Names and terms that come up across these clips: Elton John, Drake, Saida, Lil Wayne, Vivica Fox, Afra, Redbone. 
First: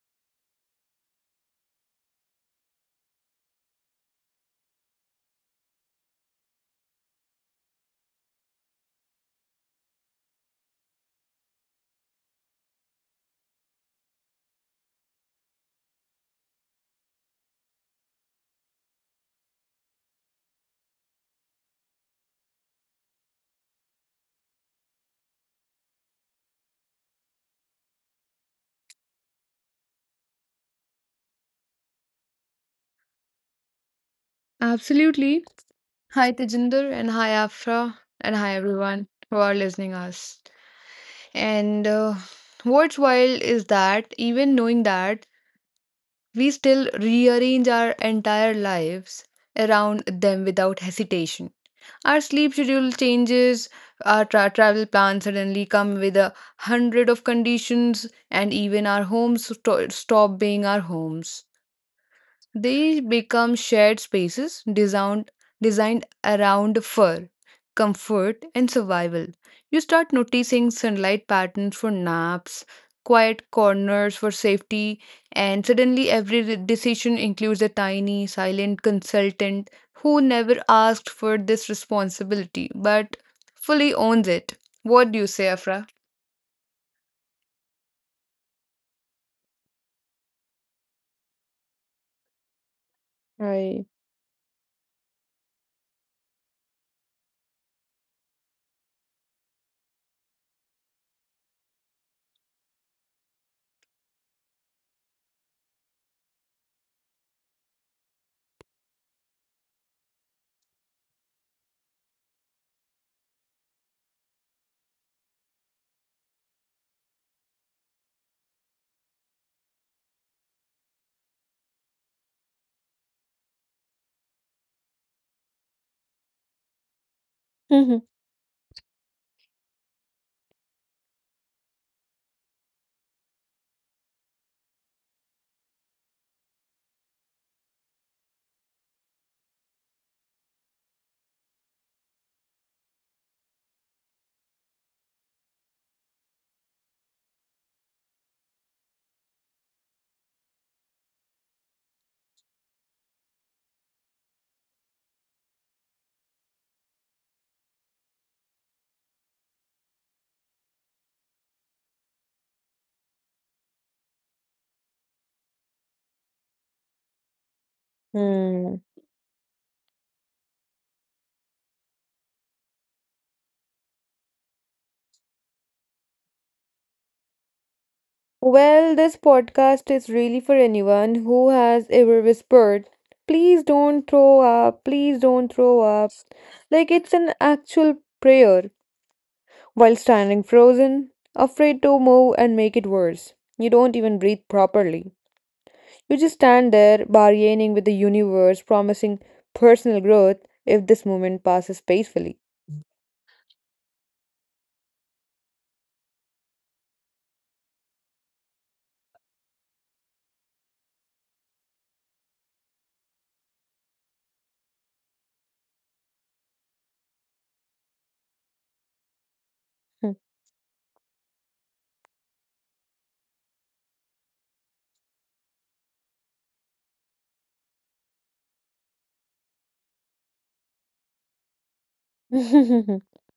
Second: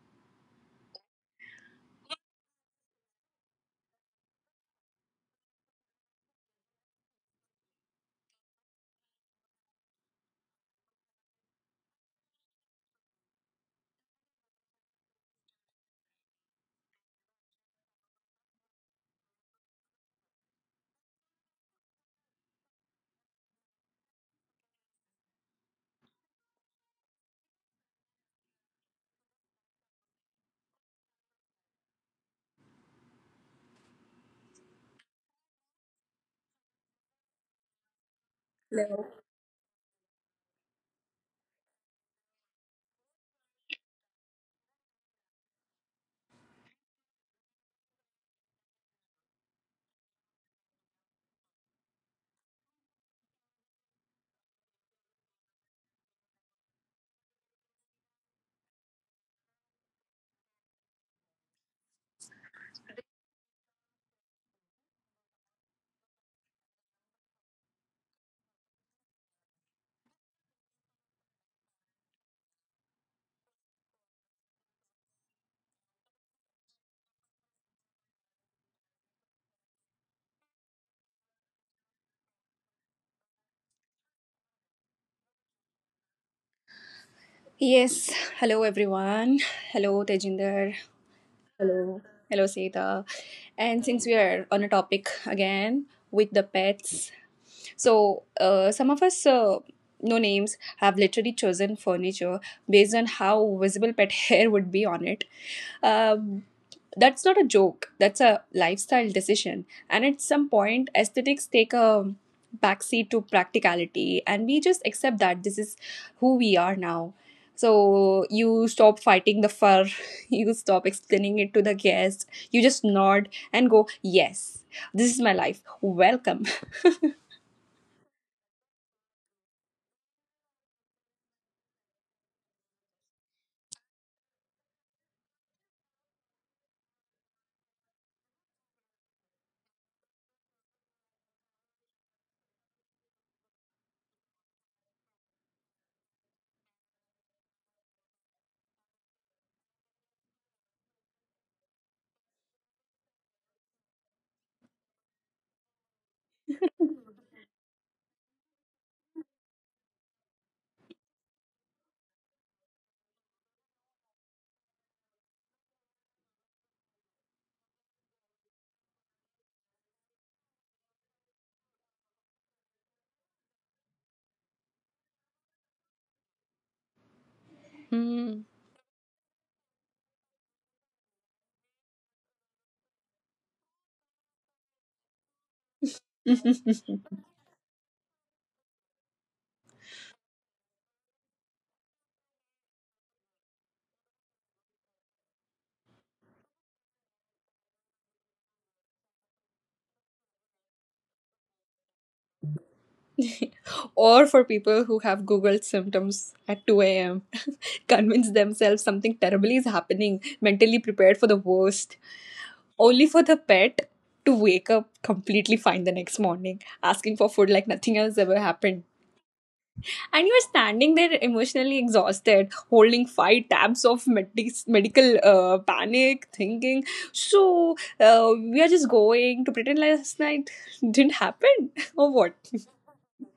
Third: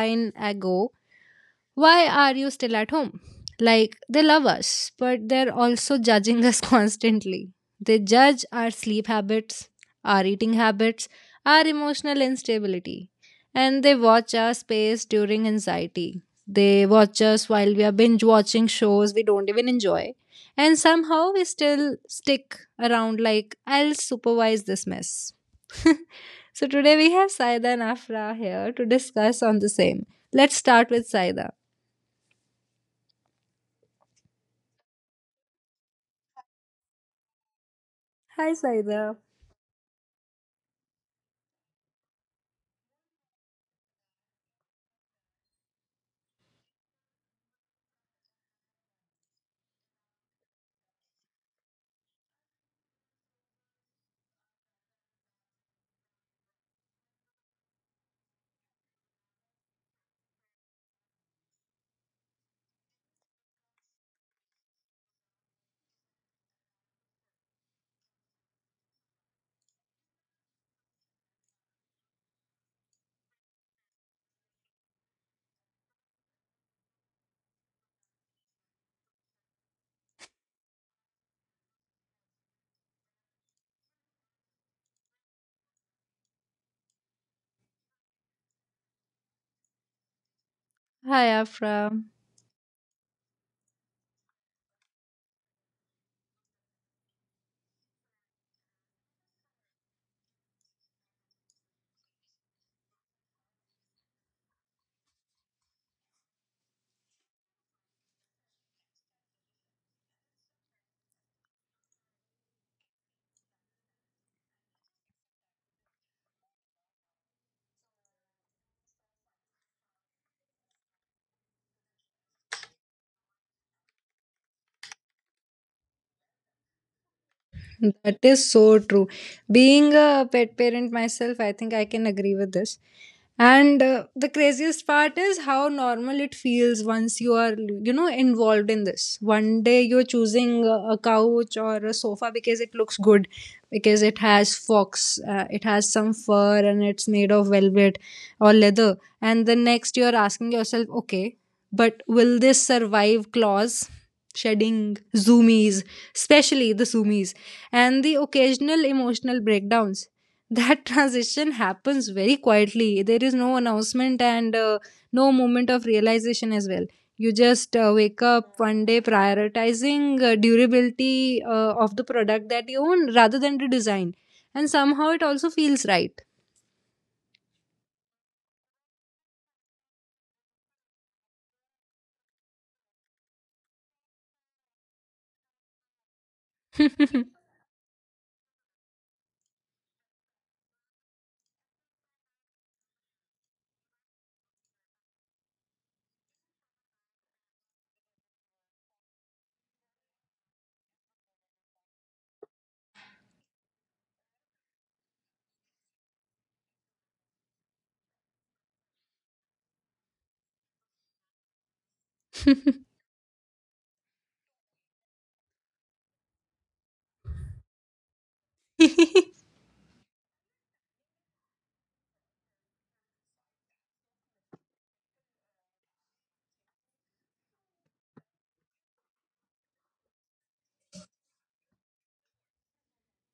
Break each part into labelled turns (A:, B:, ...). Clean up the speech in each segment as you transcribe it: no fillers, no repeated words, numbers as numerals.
A: Ago, why are you still at home? Like, they love us, but they're also judging us constantly. They judge our sleep habits, our eating habits, our emotional instability, and they watch our space during anxiety. They watch us while we are binge watching shows we don't even enjoy. And somehow we still stick around like, I'll supervise this mess. So today we have Saida and Afra here to discuss on the same. Let's start with Saida.
B: Absolutely. Hi, Tejinder, and hi, Afra, and hi,
A: Hi,
B: everyone
C: Hello.
A: Saida.
B: who are listening us. And What's wild is that even knowing that, we still rearrange our entire lives around them without hesitation. Our sleep schedule changes, our travel plans suddenly come with a hundred of conditions, and even our stop being our homes. They become shared spaces designed around fur, comfort, and survival. You start noticing sunlight patterns for naps, quiet corners for safety, and suddenly every decision includes a tiny, silent consultant who never asked for this responsibility but fully owns it. What do you say, Afra?
C: Yes. Hello, everyone. Hello, Tejinder.
A: Hi, Afra.
C: Hello. Hello, Sita. And
B: Right.
C: since we are on a topic again with the pets, some of us, no names, have literally chosen furniture based on how visible pet hair would be on it. Um That's not a joke, that's a lifestyle decision. And at some point, aesthetics take a backseat to practicality, and we just accept that this is who we are now. So you stop fighting the fur, you stop explaining it to the guest, you just nod and go, "Yes, this is my life. Welcome."
B: Mhm.
A: That is so true. Being a pet parent myself, I think I can agree with this. And the craziest part is how normal it feels once you are, involved in this. One day you're choosing a couch or a sofa because it looks good, because it has some fur, and it's made of velvet or leather. And the next you're asking yourself, okay, but will this survive claws, shedding, zoomies, especially the zoomies, and the occasional emotional breakdowns? That transition happens very quietly. There is no announcement and no moment of realization as well. You just wake up
B: Hmm.
A: one day prioritizing durability of the product that you own rather than the design. And somehow it also feels right.
C: Hmm.
B: Well, this podcast is really for anyone who has ever whispered, please don't throw up, please don't throw up. Like it's an actual prayer while standing frozen, afraid to move and make it worse. You don't even breathe properly. You just stand there bargaining with the universe, promising personal growth if this moment passes peacefully.
C: Or for people who have Googled symptoms at 2 a.m., convince themselves something terrible is happening, mentally prepared for the worst, only for the pet to wake up completely fine the next morning, asking for food like nothing else ever happened. And you're standing there emotionally exhausted, holding five tabs of medical panic, thinking, we are just going to pretend last night didn't happen, or what?
B: Hmm.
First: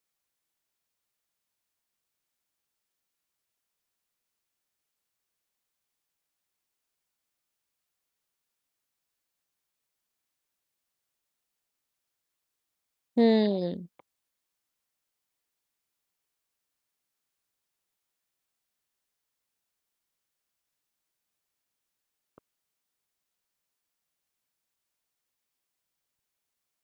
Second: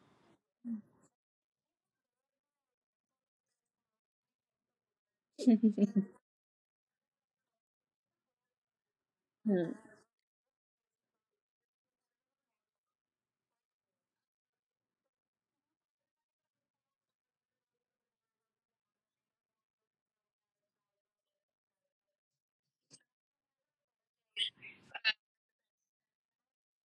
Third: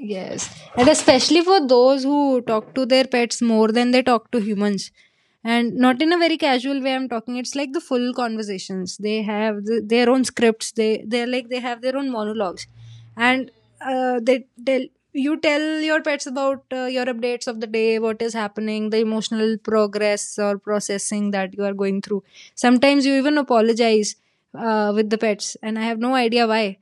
A: Yes, and especially for those who talk to their pets more than they talk to humans, and not in a very casual way. I'm talking. It's like the full conversations they have, their own scripts. They're like they have their own monologues, and
B: Hmm.
A: they tell you tell your pets about your updates of the day, what is happening, the emotional progress or processing that you are going through. Sometimes you even apologize with the pets, and I have no idea why.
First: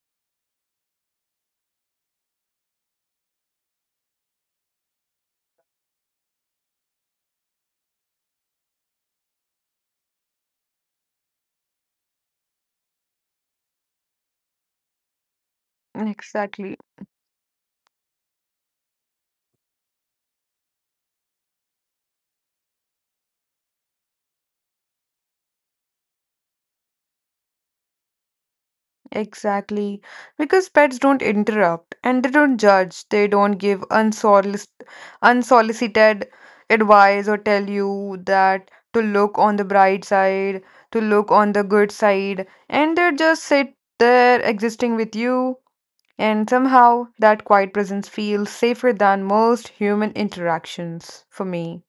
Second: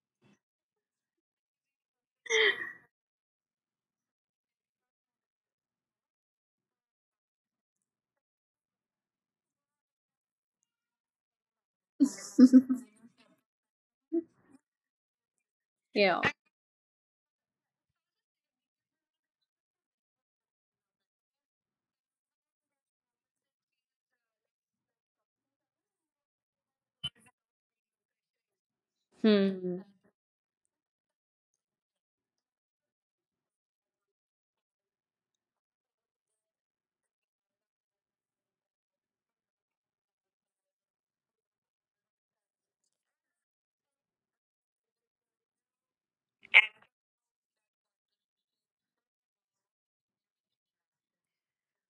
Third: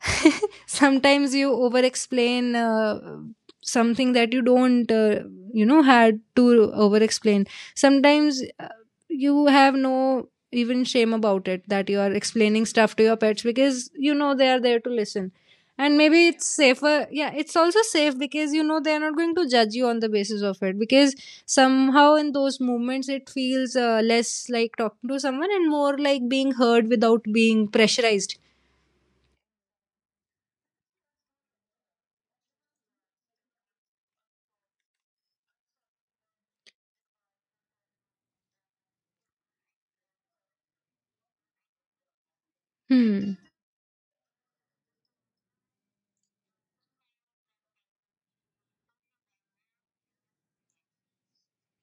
A: Sometimes you over explain something that you don't had to over explain. Sometimes you have no even shame about it that you are
C: Hmm.
A: explaining stuff to your pets because you know they are there to listen.
C: Yeah.
A: And maybe it's
B: Exactly.
A: safer. Yeah, it's also safe because you know they're not going to judge you on the basis of it, because somehow in those moments it feels less like talking to someone and more like being heard without being pressurized.
C: Hmm.
B: Exactly. Because pets don't interrupt and they don't judge. They don't give unsolicited advice or tell you that to look on the bright side, to look on the good side. And they
A: Hmm.
B: just sit there existing with you. And somehow that quiet presence feels safer than most human interactions for me.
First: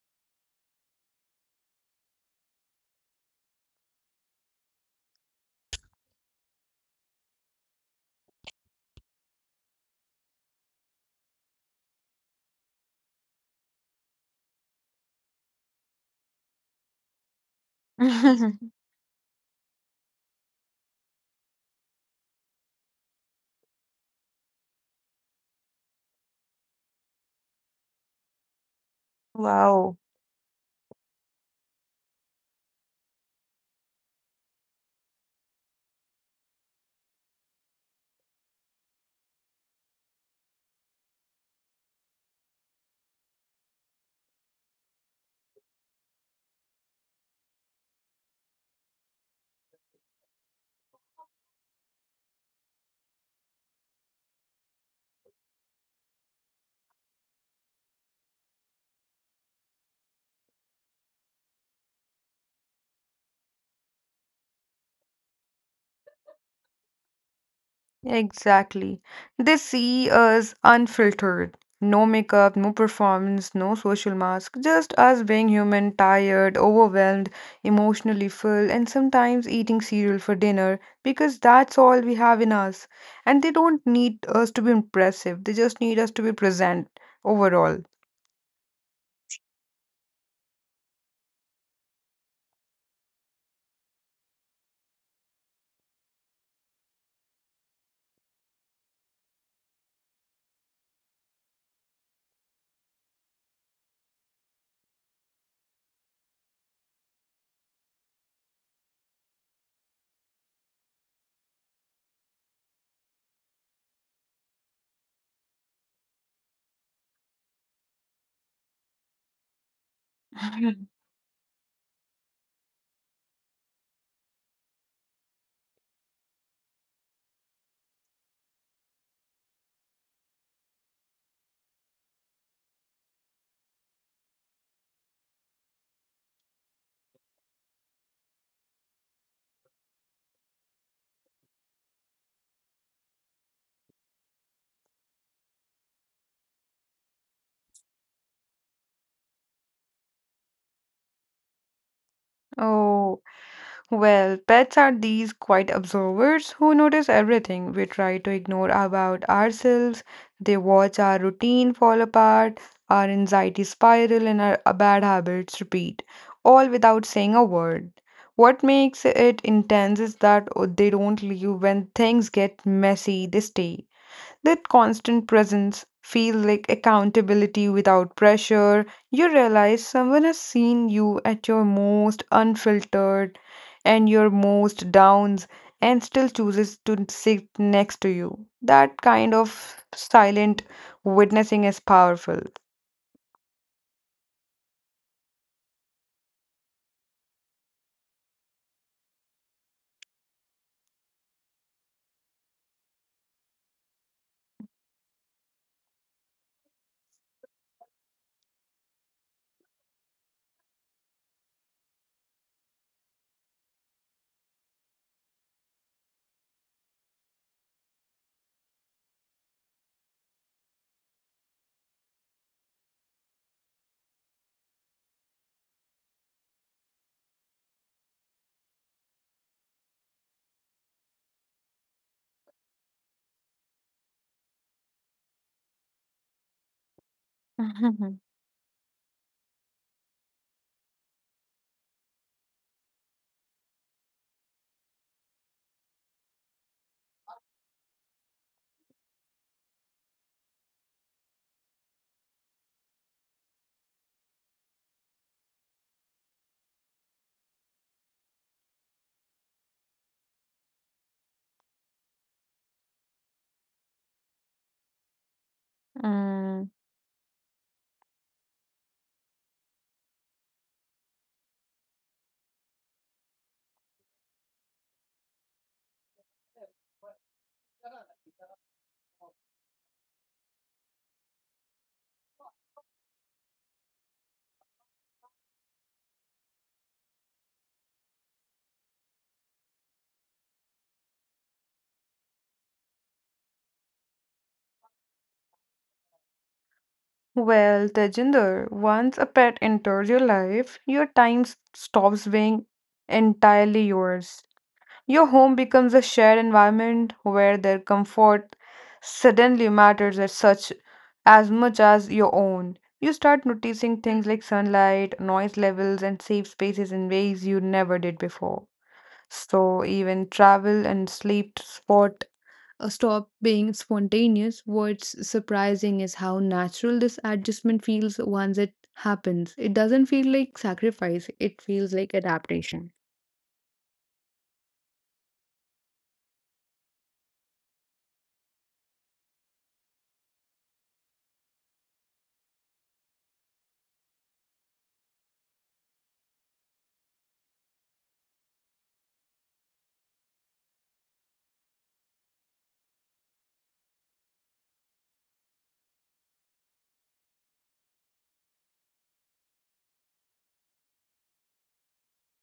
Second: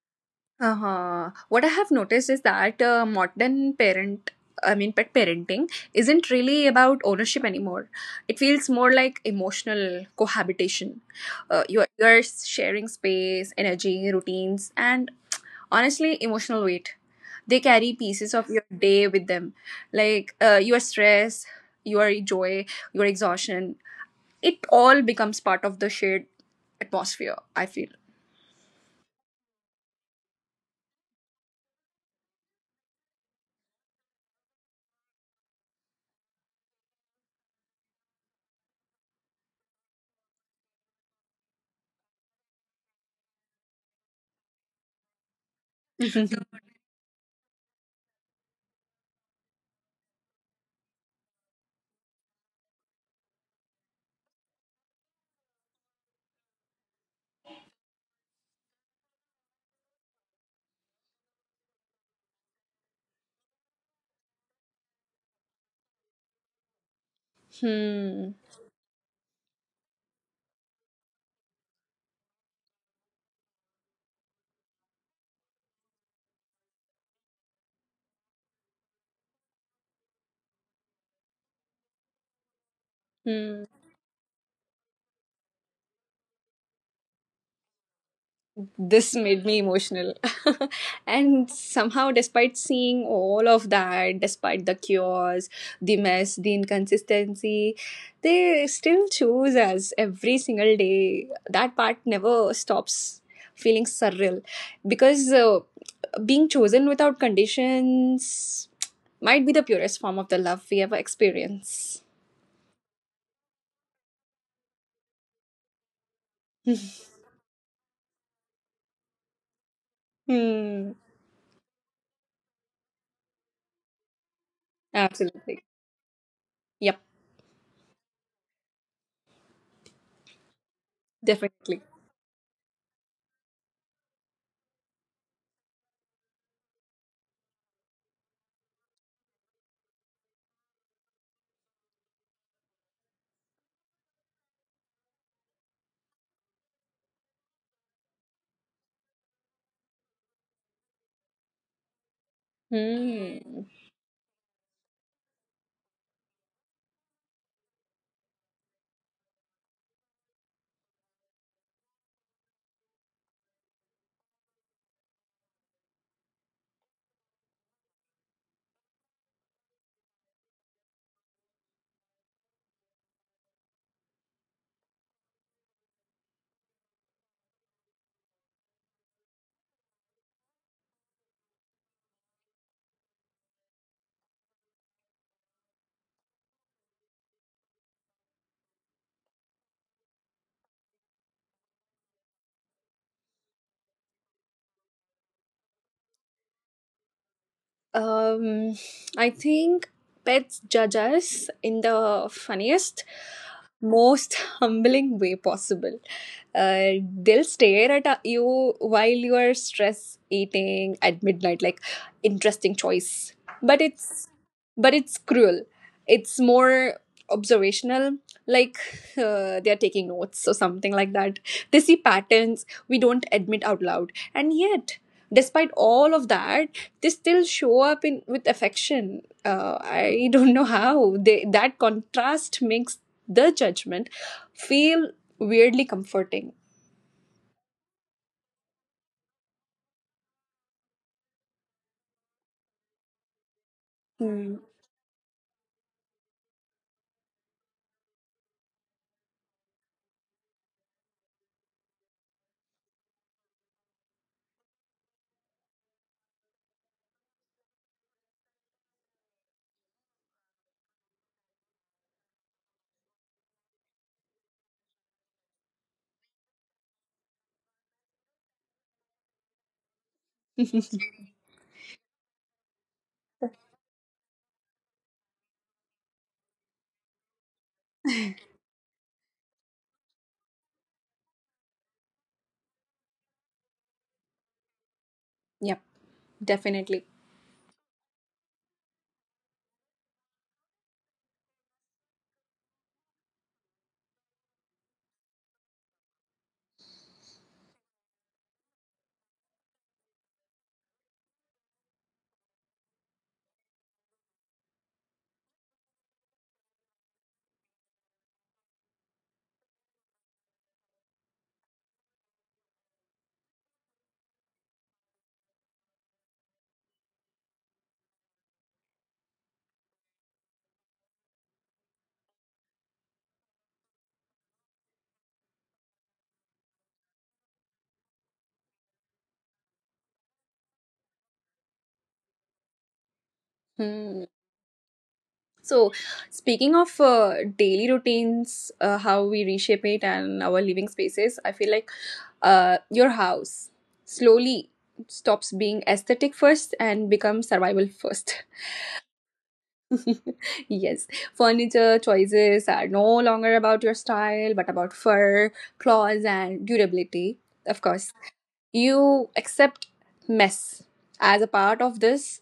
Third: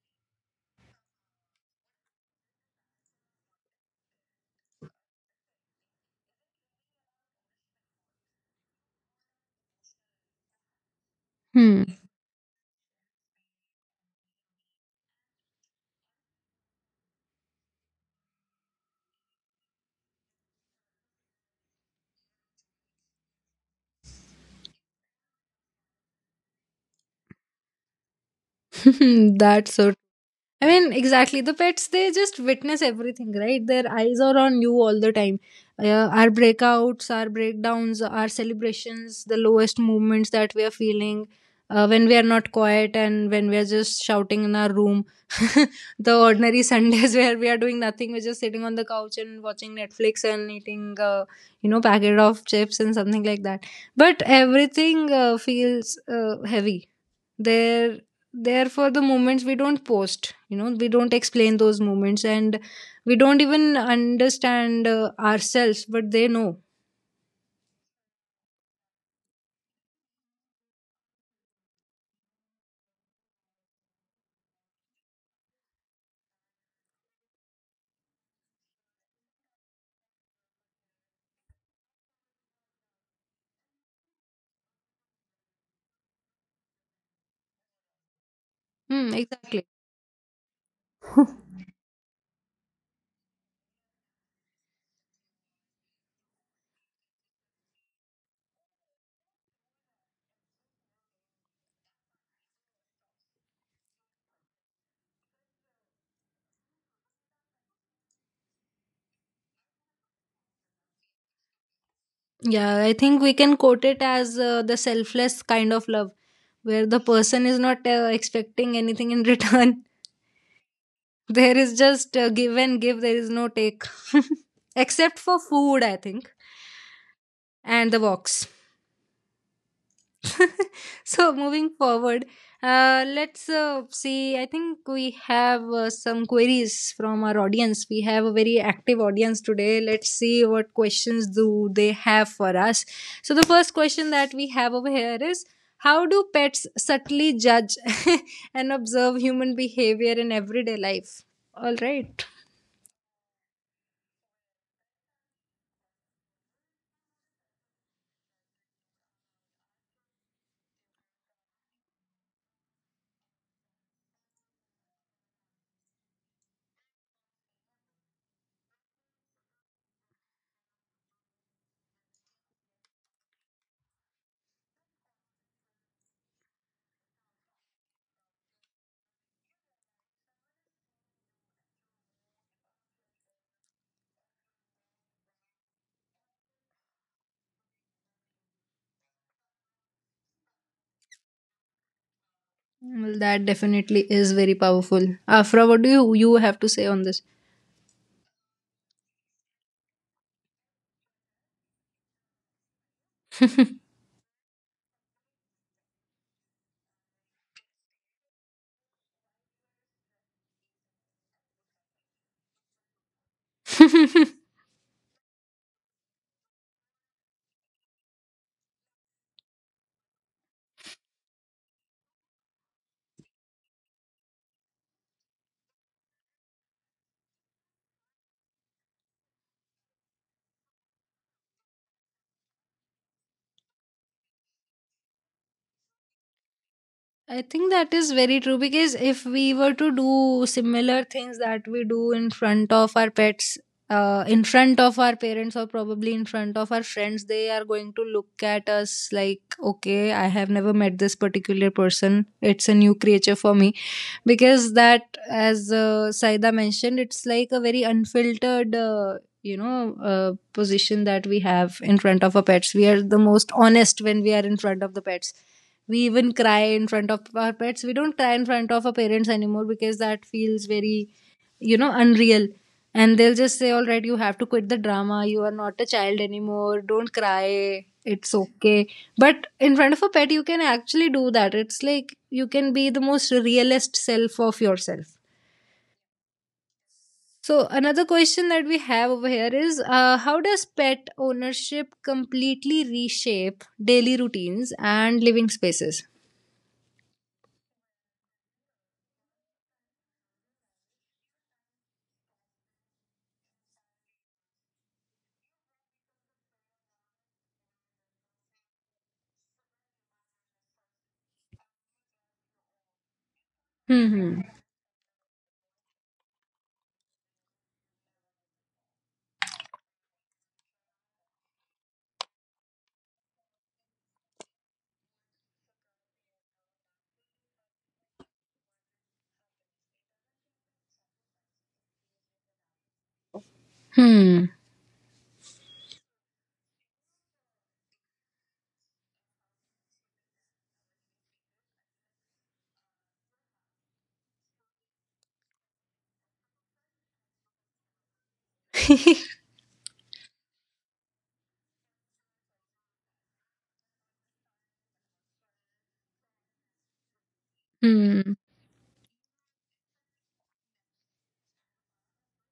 C: Uh-huh. What I have noticed is that modern parent, I mean, pet parenting isn't really about ownership anymore. It feels more like emotional cohabitation. You're sharing space, energy, routines, and honestly, emotional weight. They carry pieces of your day with them, like your stress, your joy, your exhaustion. It all becomes part of the shared atmosphere, I feel.
A: Hmm, that's so.
B: Wow.
A: I mean, exactly. The pets, they just witness everything, right? Their eyes are on you all the time. Our breakouts, our breakdowns, our celebrations, the lowest moments that we are feeling, when we are not quiet and when we are just shouting in our room. The ordinary Sundays where we are doing nothing, we're just sitting on the couch and watching Netflix and eating, packet of chips and something like that. But everything feels heavy there. Therefore the moments we don't post, we don't explain those moments, and we don't even understand ourselves, but they know.
C: Hmm.
B: Exactly. They see us unfiltered. No makeup, no performance, no social mask, just us being human, tired, overwhelmed, emotionally full, and sometimes eating cereal for dinner because that's all we have in us. And they
C: Hmm.
B: don't need us to be impressive, they just need us to be present overall.
A: Hmm,
C: This made me
A: exactly.
C: emotional. And somehow, despite seeing all of that, despite the chaos, the mess, the inconsistency, they still choose us every single day. That part never stops feeling surreal, because being chosen without conditions might be the purest form of the love we ever experience.
A: Yeah, I think we can quote it as the selfless kind of love, where the person is not expecting anything in return.
C: Hmm.
A: There is just give and give. There is no take. Except for
C: Absolutely.
A: food, I think.
C: Yep.
A: And the walks. So moving
C: Definitely.
A: forward, let's see. I think we have some queries from our audience. We have a very active audience today. Let's see what questions do they have for us. So the first question that we have over here is, how do pets subtly judge and observe human behavior in everyday life? All right.
B: Oh,
C: Hmm.
B: well, pets are these quiet observers who notice everything we try to ignore about ourselves. They watch our routine fall apart, our anxiety spiral, and our bad habits repeat, all without saying a word. What makes it intense is that they don't leave when things get messy, they stay. That constant presence feel like accountability without pressure. You realize someone has seen you at your most unfiltered and your most downs and still chooses to sit next to you. That kind of silent witnessing is powerful.
A: Well, that definitely is very powerful. Afra, what do you have to say on
C: Um, I think pets judge us in the funniest, most humbling way possible. They'll stare at you while you are stress eating at midnight, like, interesting choice. But
A: this?
C: it's but it's cruel. It's more observational, like, they are taking notes or something like that. They see patterns we don't admit out loud, and yet. Despite all of that, they still show up in with affection. I don't know how they, that contrast makes the judgment feel weirdly comforting.
A: I think that is
B: Mhm.
A: very true because if we were to do similar things that we do in front of our pets, in
C: Hmm.
A: front of our parents, or probably in front of our friends, they are going to look at us like, okay, I have never met this particular person. It's a new creature for me. Because that, as Saida mentioned, it's like a very unfiltered position that we have in front of our pets. We are the most honest when we are in front of the pets. We even cry
B: Mm.
A: in front of our pets. We don't cry in front of our parents anymore because that feels very, unreal. And they'll just say, all right, you have to quit the drama, you are not a child anymore, don't cry, it's okay. But in front of a pet you can actually do that. It's like you can be the most realist self of yourself.
C: Yep. Definitely.
A: So another question that we have over here is, how does pet ownership completely reshape daily routines and living spaces?
B: Well, Tejinder, once a pet enters your life, your stops being entirely yours. Your home becomes a shared environment where their comfort suddenly matters as such as much as your own. You start noticing things
A: Hmm.
B: like sunlight, noise levels, and safe spaces in ways you never did before. So even travel and sleep spot stop being spontaneous. What's surprising is how natural this adjustment feels once it happens. It doesn't feel like sacrifice, it feels like adaptation.
C: Hmm.
A: Hmm.
C: So, speaking of daily routines, how we reshape it and our living spaces, I feel like your house slowly stops being aesthetic first and becomes survival first.
A: Hmm.
C: Yes, furniture choices are no longer about your style, but about fur, claws, and durability. Of course,
A: Hmm.
C: you accept mess as a part of this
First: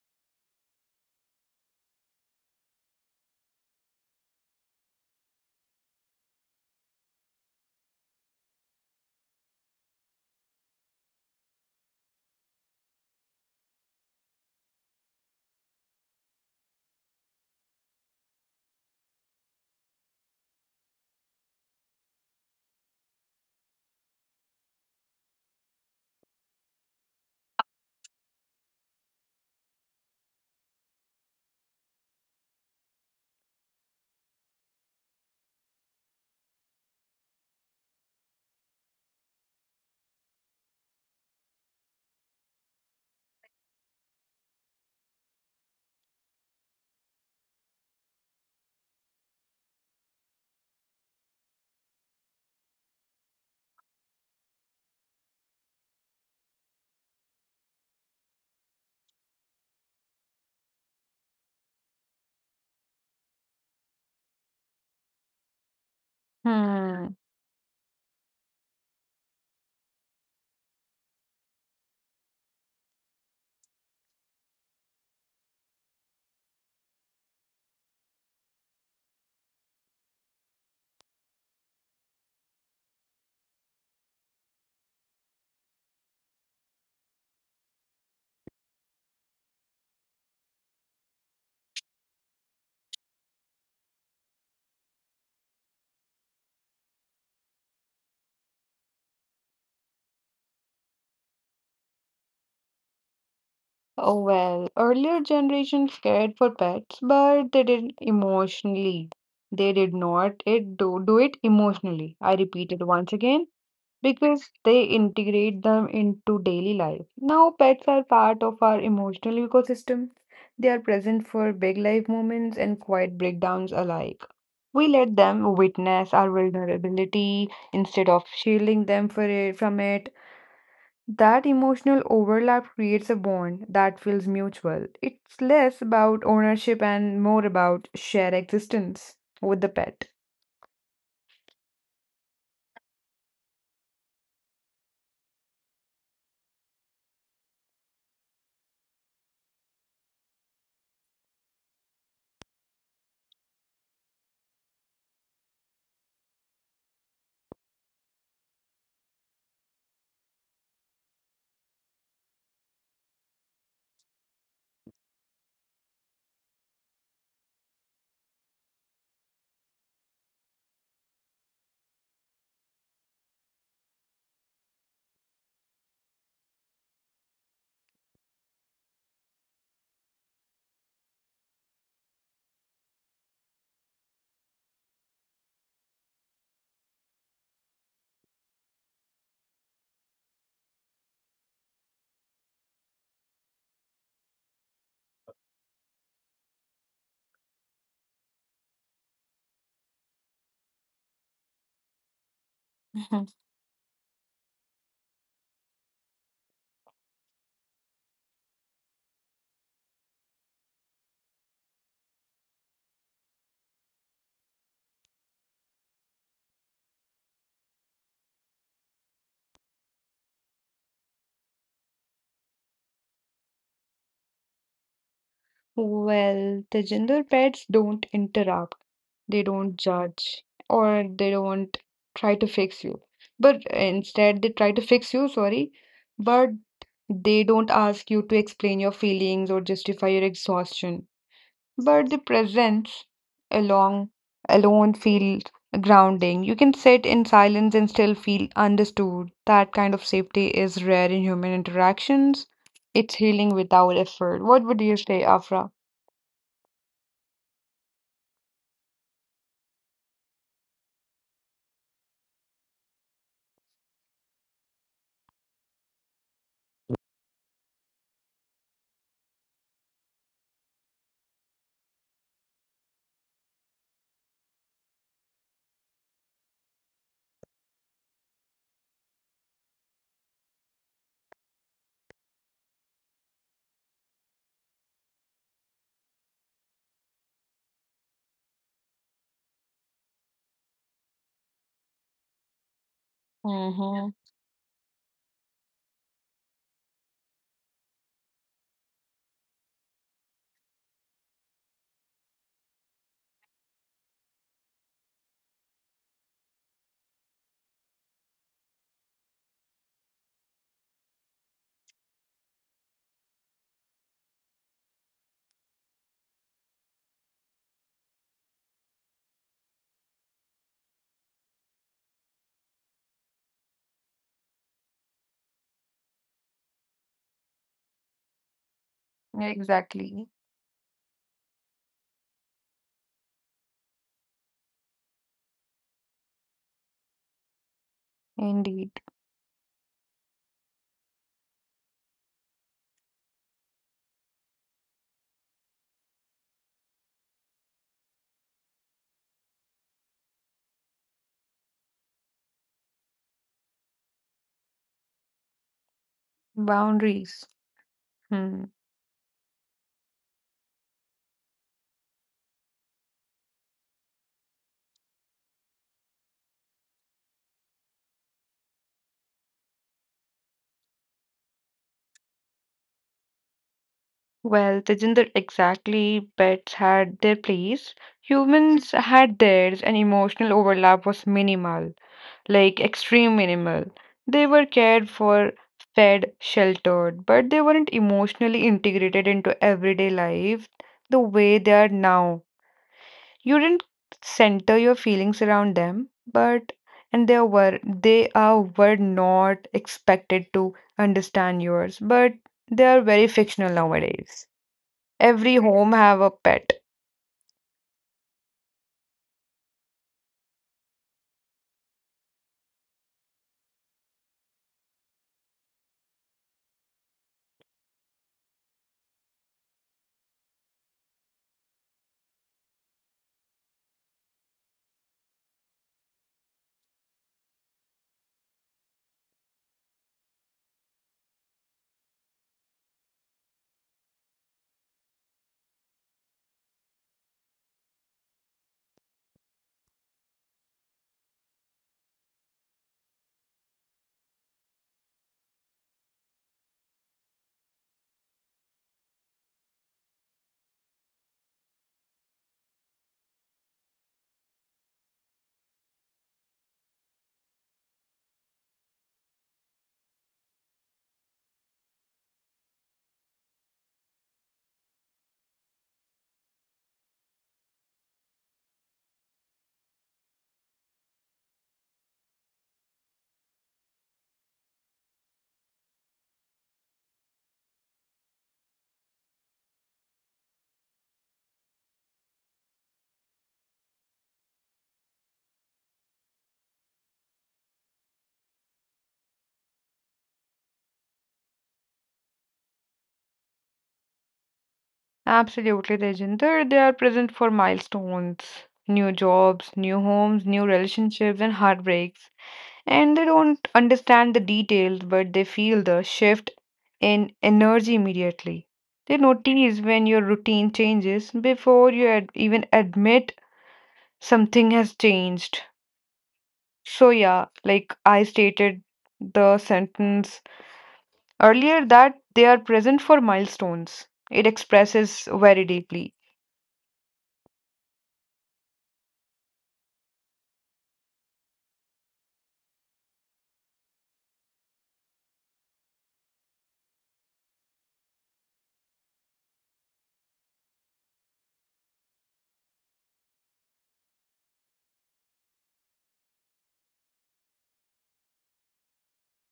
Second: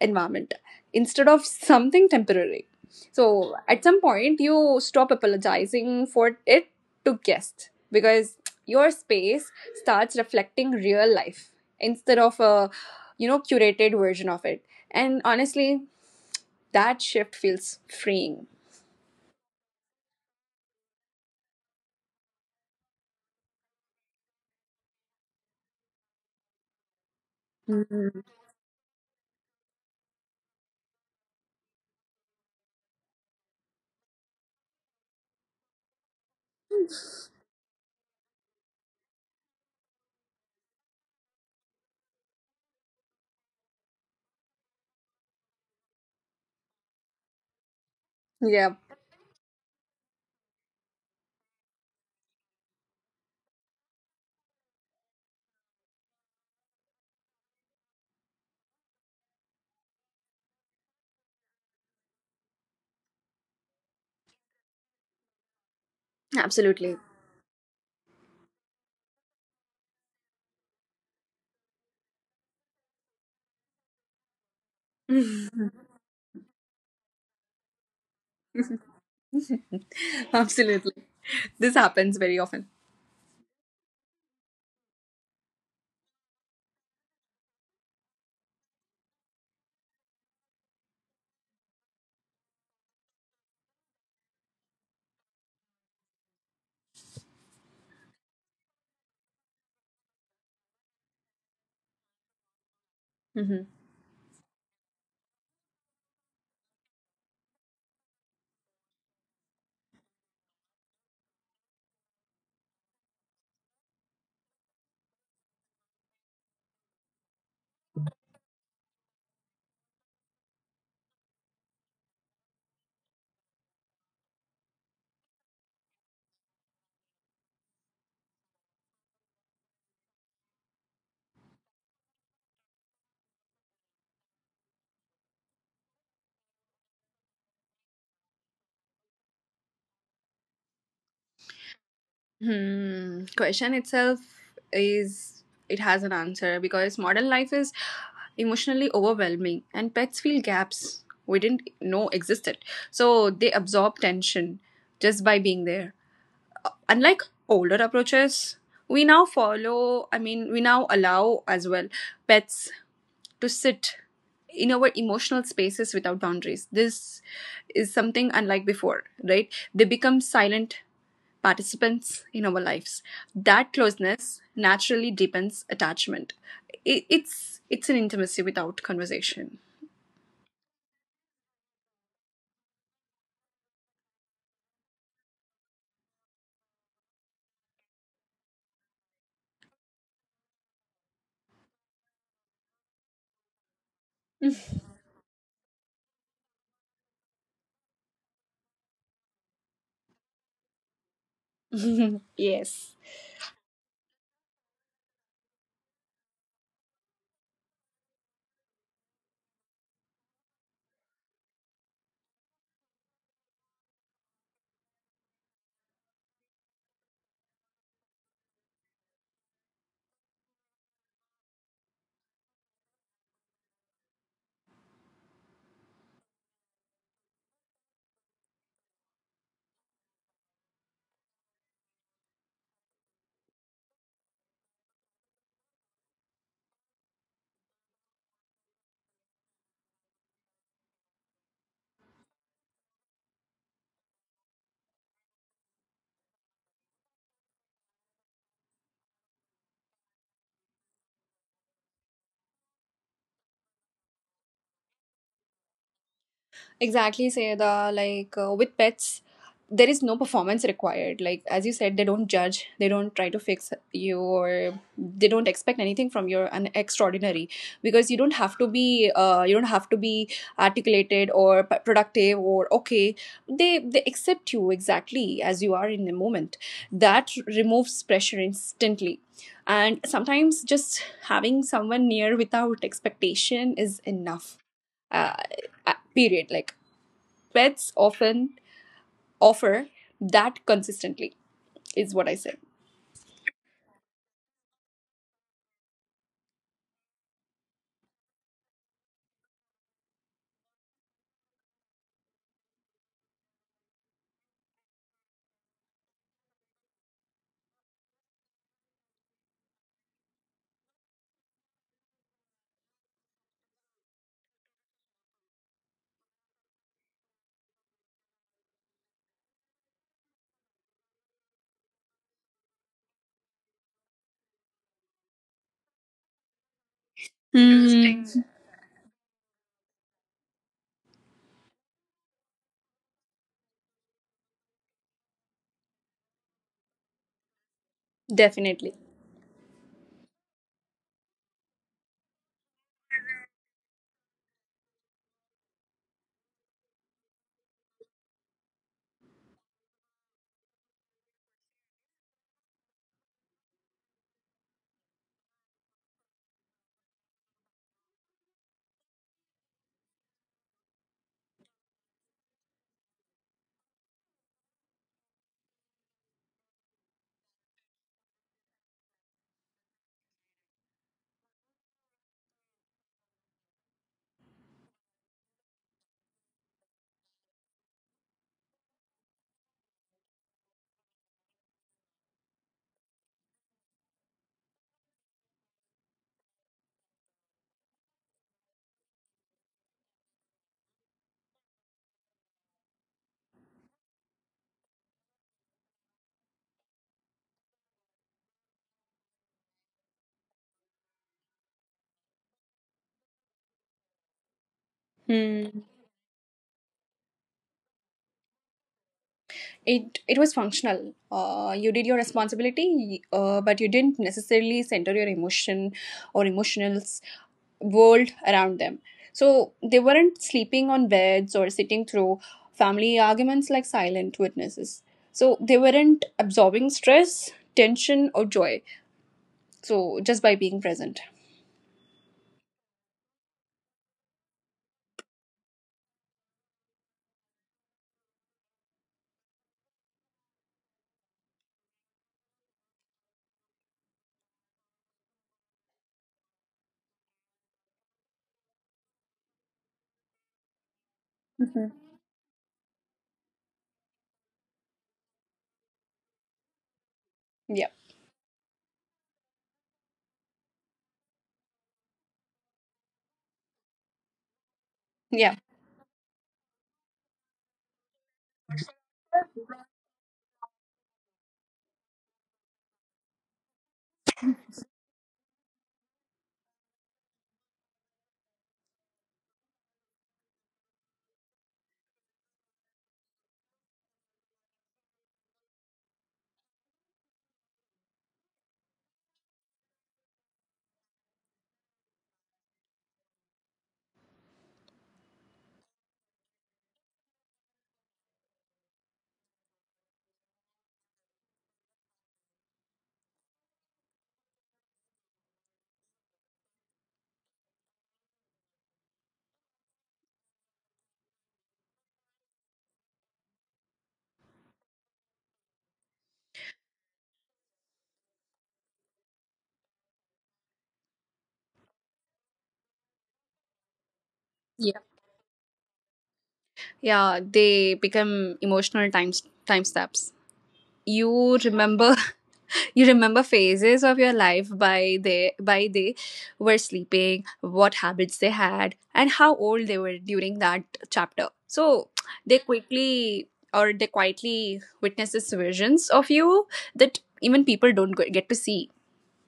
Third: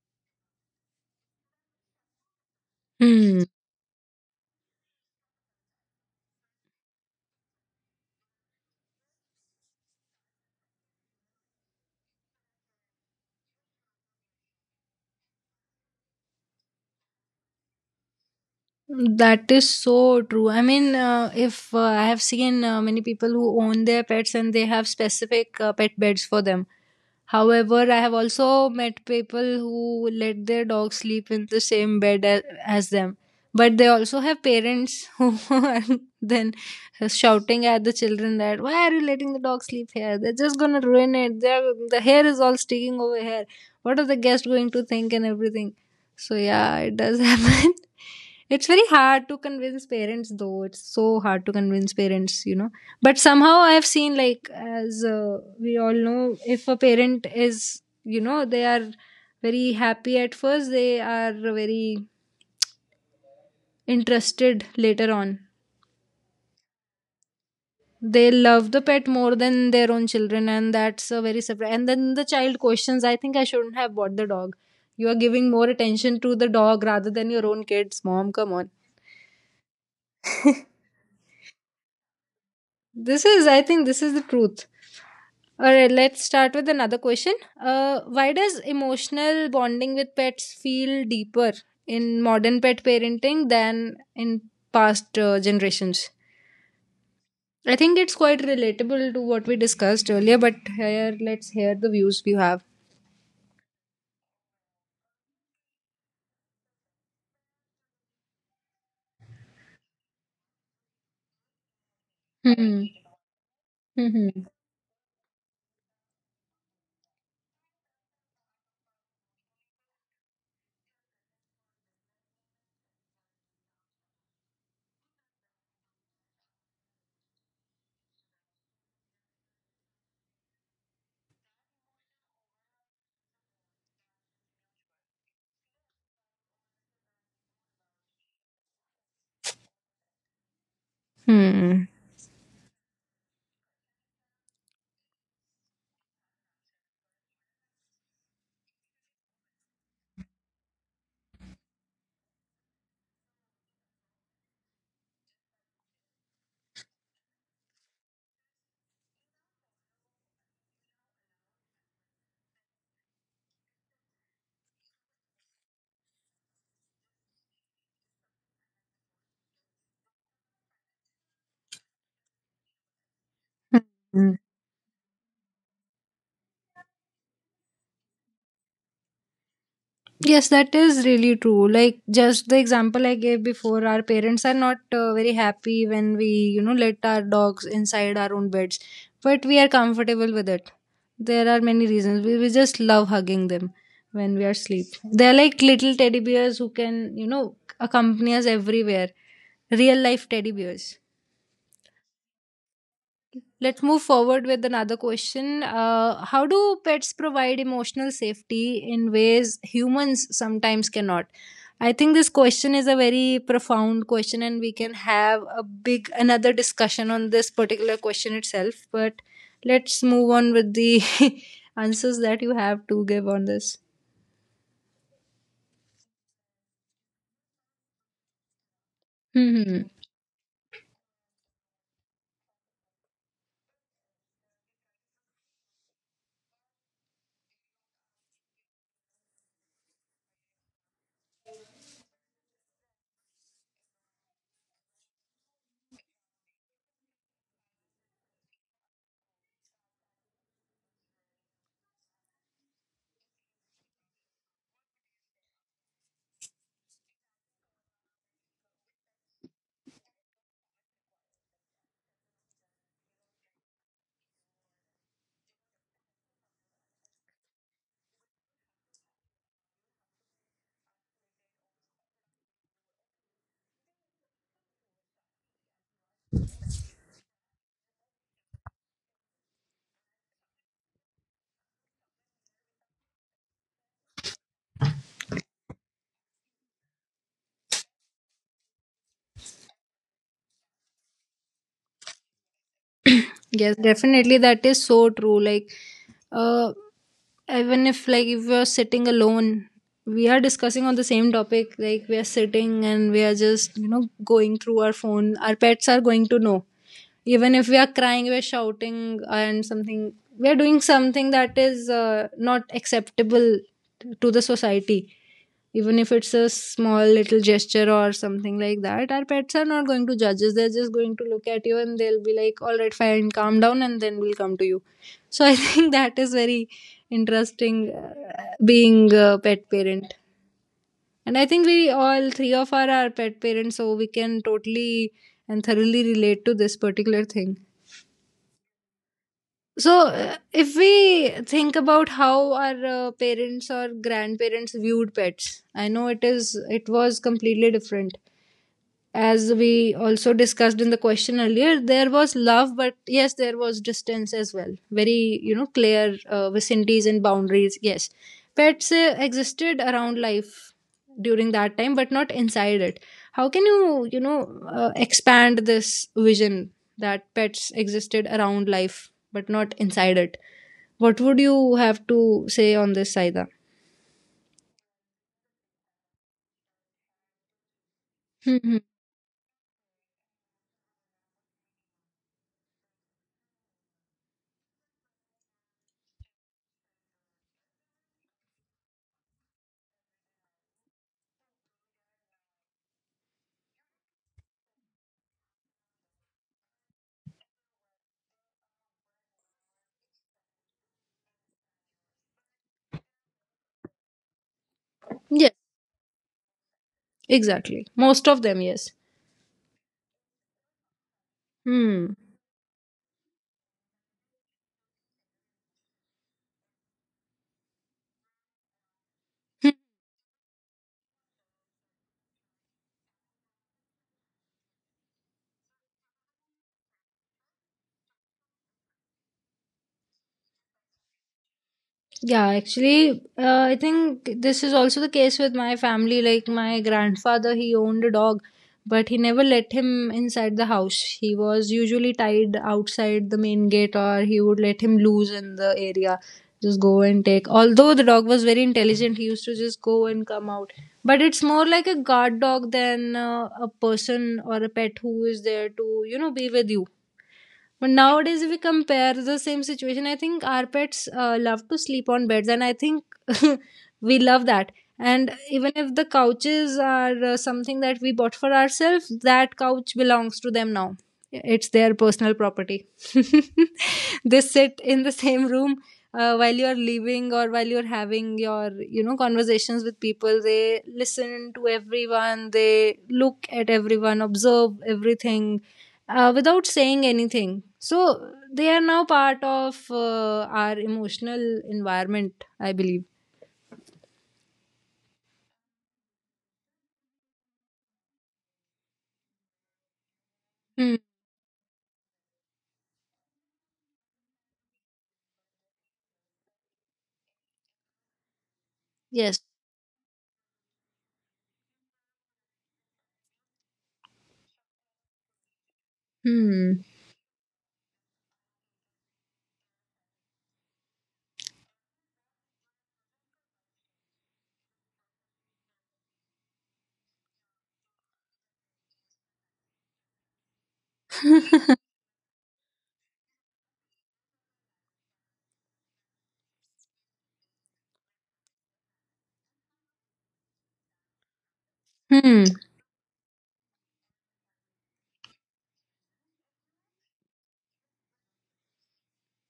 C: environment instead of something temporary.
A: Hmm.
C: So, at some point, you stop apologizing for it to guests because your space starts reflecting real life instead of a, you know, curated version of it. And honestly, that shift feels freeing.
A: That is so true. I mean, if I have seen many people who own their pets and they have specific pet beds for them. However, I
C: Mm-hmm.
A: have also met people who let their dogs sleep in the same bed as them. But they also have parents who are then shouting at the children, that why are you letting the dog sleep here? They're just gonna ruin it. The hair is all sticking over here. What are the guests going to think and everything? So yeah, it does happen. It's
C: Yeah,
A: very hard to convince parents though. It's so hard to convince parents. But somehow I have seen like, as we all know, if a parent is, they are very happy at first, they are very interested later on.
C: absolutely.
B: Hmm.
A: They love the pet more than their own children, and that's a very surprise. And then the child questions, I think I shouldn't have bought the dog. You are giving more attention to the dog rather than your own kids, mom, come on.
C: Absolutely. This happens very often.
A: This is, I think, this is the truth. All right, let's start with another question. Why does emotional bonding with pets feel deeper in modern pet parenting than in past generations? I think it's quite relatable to what we discussed earlier, but here let's hear the views you have.
C: Mhm.
B: Oh well, earlier generations cared for pets, but they did emotionally. They did not it do it emotionally. I repeat
A: Hmm.
B: it once again
A: Hmm.
B: because they integrate them into daily life. Now pets are part of our emotional ecosystem. They are present for big life moments and quiet breakdowns alike. We let them witness our vulnerability instead of shielding them for it, from it. That emotional overlap creates a bond that feels mutual. It's less about ownership and more about shared existence with the pet.
A: Hmm.
C: Hmm. Question itself is, it has an answer, because modern life is emotionally overwhelming and pets feel gaps we didn't know existed. So they absorb tension just by being there. Unlike older approaches, we now follow, I mean, we now allow as well pets to sit in our emotional spaces without boundaries. This is something unlike before, right? They become silent participants in our lives. That
A: Hmm.
C: closeness naturally deepens attachment. It's an intimacy without conversation.
A: Yes, that is really true. Like just the example I gave before, our parents are not very happy when we, let our dogs inside our own beds, but we are comfortable with it. There are many reasons. We just love hugging them when we are asleep. They're like little teddy bears who can, accompany us everywhere. Real life teddy bears.
C: Yes.
B: Mhm.
A: Let's move forward with another question. How do pets provide emotional safety in ways humans sometimes cannot? I think this question is a very profound question, and we can have a big another discussion on this particular question itself. But let's move on with the answers that you have to give on this.
B: Well, the gender pets don't interrupt, they don't
A: Hmm.
B: judge, or they don't try to fix you. But instead, they try to fix you, sorry, but they don't ask you to explain your feelings or justify your exhaustion. But the presence along alone feels grounding. You can sit in silence and still feel understood. That kind of safety is rare in human interactions. It's healing without effort. What would you say, Afra?
C: Exactly, Sayada. Like, with pets, there is no performance required. Like as you said, they don't judge, they don't try to fix you, or they don't expect anything from you. An extraordinary, because you don't have to be articulated or productive or okay. They accept you exactly as you are in the moment. That removes pressure instantly. And sometimes just having someone near without expectation is enough, uh, period. Like pets often offer that consistently, is what I said.
A: Yes,
B: Mm-hmm.
A: definitely. That is so true. Like, uh, even if like if we are sitting alone, we are discussing on the same topic, like we are sitting and we are just, going through our phone, our pets are going to know. Even if we are crying, we are shouting and something, we are doing something that is not acceptable to the society. Even if it's a small little gesture or something like that, our pets are not going to judge us, they're just going to look at you and they'll be like, all right, fine, calm down, and then we'll come to you. So I think that is very interesting,
C: Mm.
A: being a pet parent,
B: Exactly.
A: and I think we all three of us are pet parents, so we can totally and thoroughly relate to this particular thing.
B: Indeed.
C: Definitely.
A: So, if we think about how our parents or grandparents viewed pets, I know it was completely different, as we also discussed in the question earlier. There was love, but yes, there was distance as well. Very, clear vicinities and
B: Boundaries.
A: boundaries. Yes.
B: Hmm.
A: Pets existed around life during that time, but not inside it. How can you, expand this vision that pets existed around life, but not inside it? What would you have to say on this, Saida?
B: Well, Tejinder, exactly. Pets had their place.
A: Hmm. Hmm.
B: Humans had theirs, and emotional overlap was minimal. Like extreme minimal. They were cared for, fed, sheltered, but they weren't emotionally integrated into everyday life the way they are now. You didn't center your feelings around them, but and they were they are were not expected to understand yours, but they are very fictional nowadays.
A: Yes,
B: Every
C: Hmm.
B: home have a pet.
A: exactly. Most of them, yes.
C: It was functional. You did
A: Hmm.
C: your responsibility, but you didn't necessarily center your emotion or emotionals world around them. So they weren't sleeping on beds or sitting through family arguments like silent witnesses. So they weren't absorbing stress, tension, or joy, so just by being present.
A: Yeah, actually, I think this is also the case with my family. Like my grandfather, he owned a dog, but he never let him inside the house. He was usually tied outside the main gate, or he would let him loose in the area. Just go and take. Although the dog was very intelligent, he used to just go and come out. But it's more like
C: Mhm.
A: a guard dog than a person or a pet who is there to, be with you.
C: Yeah.
A: But nowadays, if we compare the same situation, I think our pets love to sleep on beds, and I think we love that. And
C: Yeah.
A: even if the couches are something that we bought for ourselves, that couch belongs to them now. It's their personal property. They sit in the same room while you're leaving or while you're having your, conversations with people. They listen to everyone. They look at everyone, observe everything without saying anything. So they are now part of our emotional environment, I believe.
B: Absolutely, Tejinder. They are present for milestones, new jobs, new homes, new
A: Hmm.
B: relationships, and heartbreaks. And they don't understand the details, but they feel the shift in energy immediately. They
A: Yes.
B: notice when your routine changes before even admit something has changed.
A: Hmm.
B: So, yeah, like I stated the sentence earlier, that they are present for milestones. It
C: Yeah.
B: expresses very deeply.
C: Yeah, they become emotional timestamps. You remember you remember phases of your life by they were sleeping, what habits they had, and how old they were during that chapter. So
A: Hmm.
C: they quickly, or they quietly, witness these visions of you that even people don't get to see.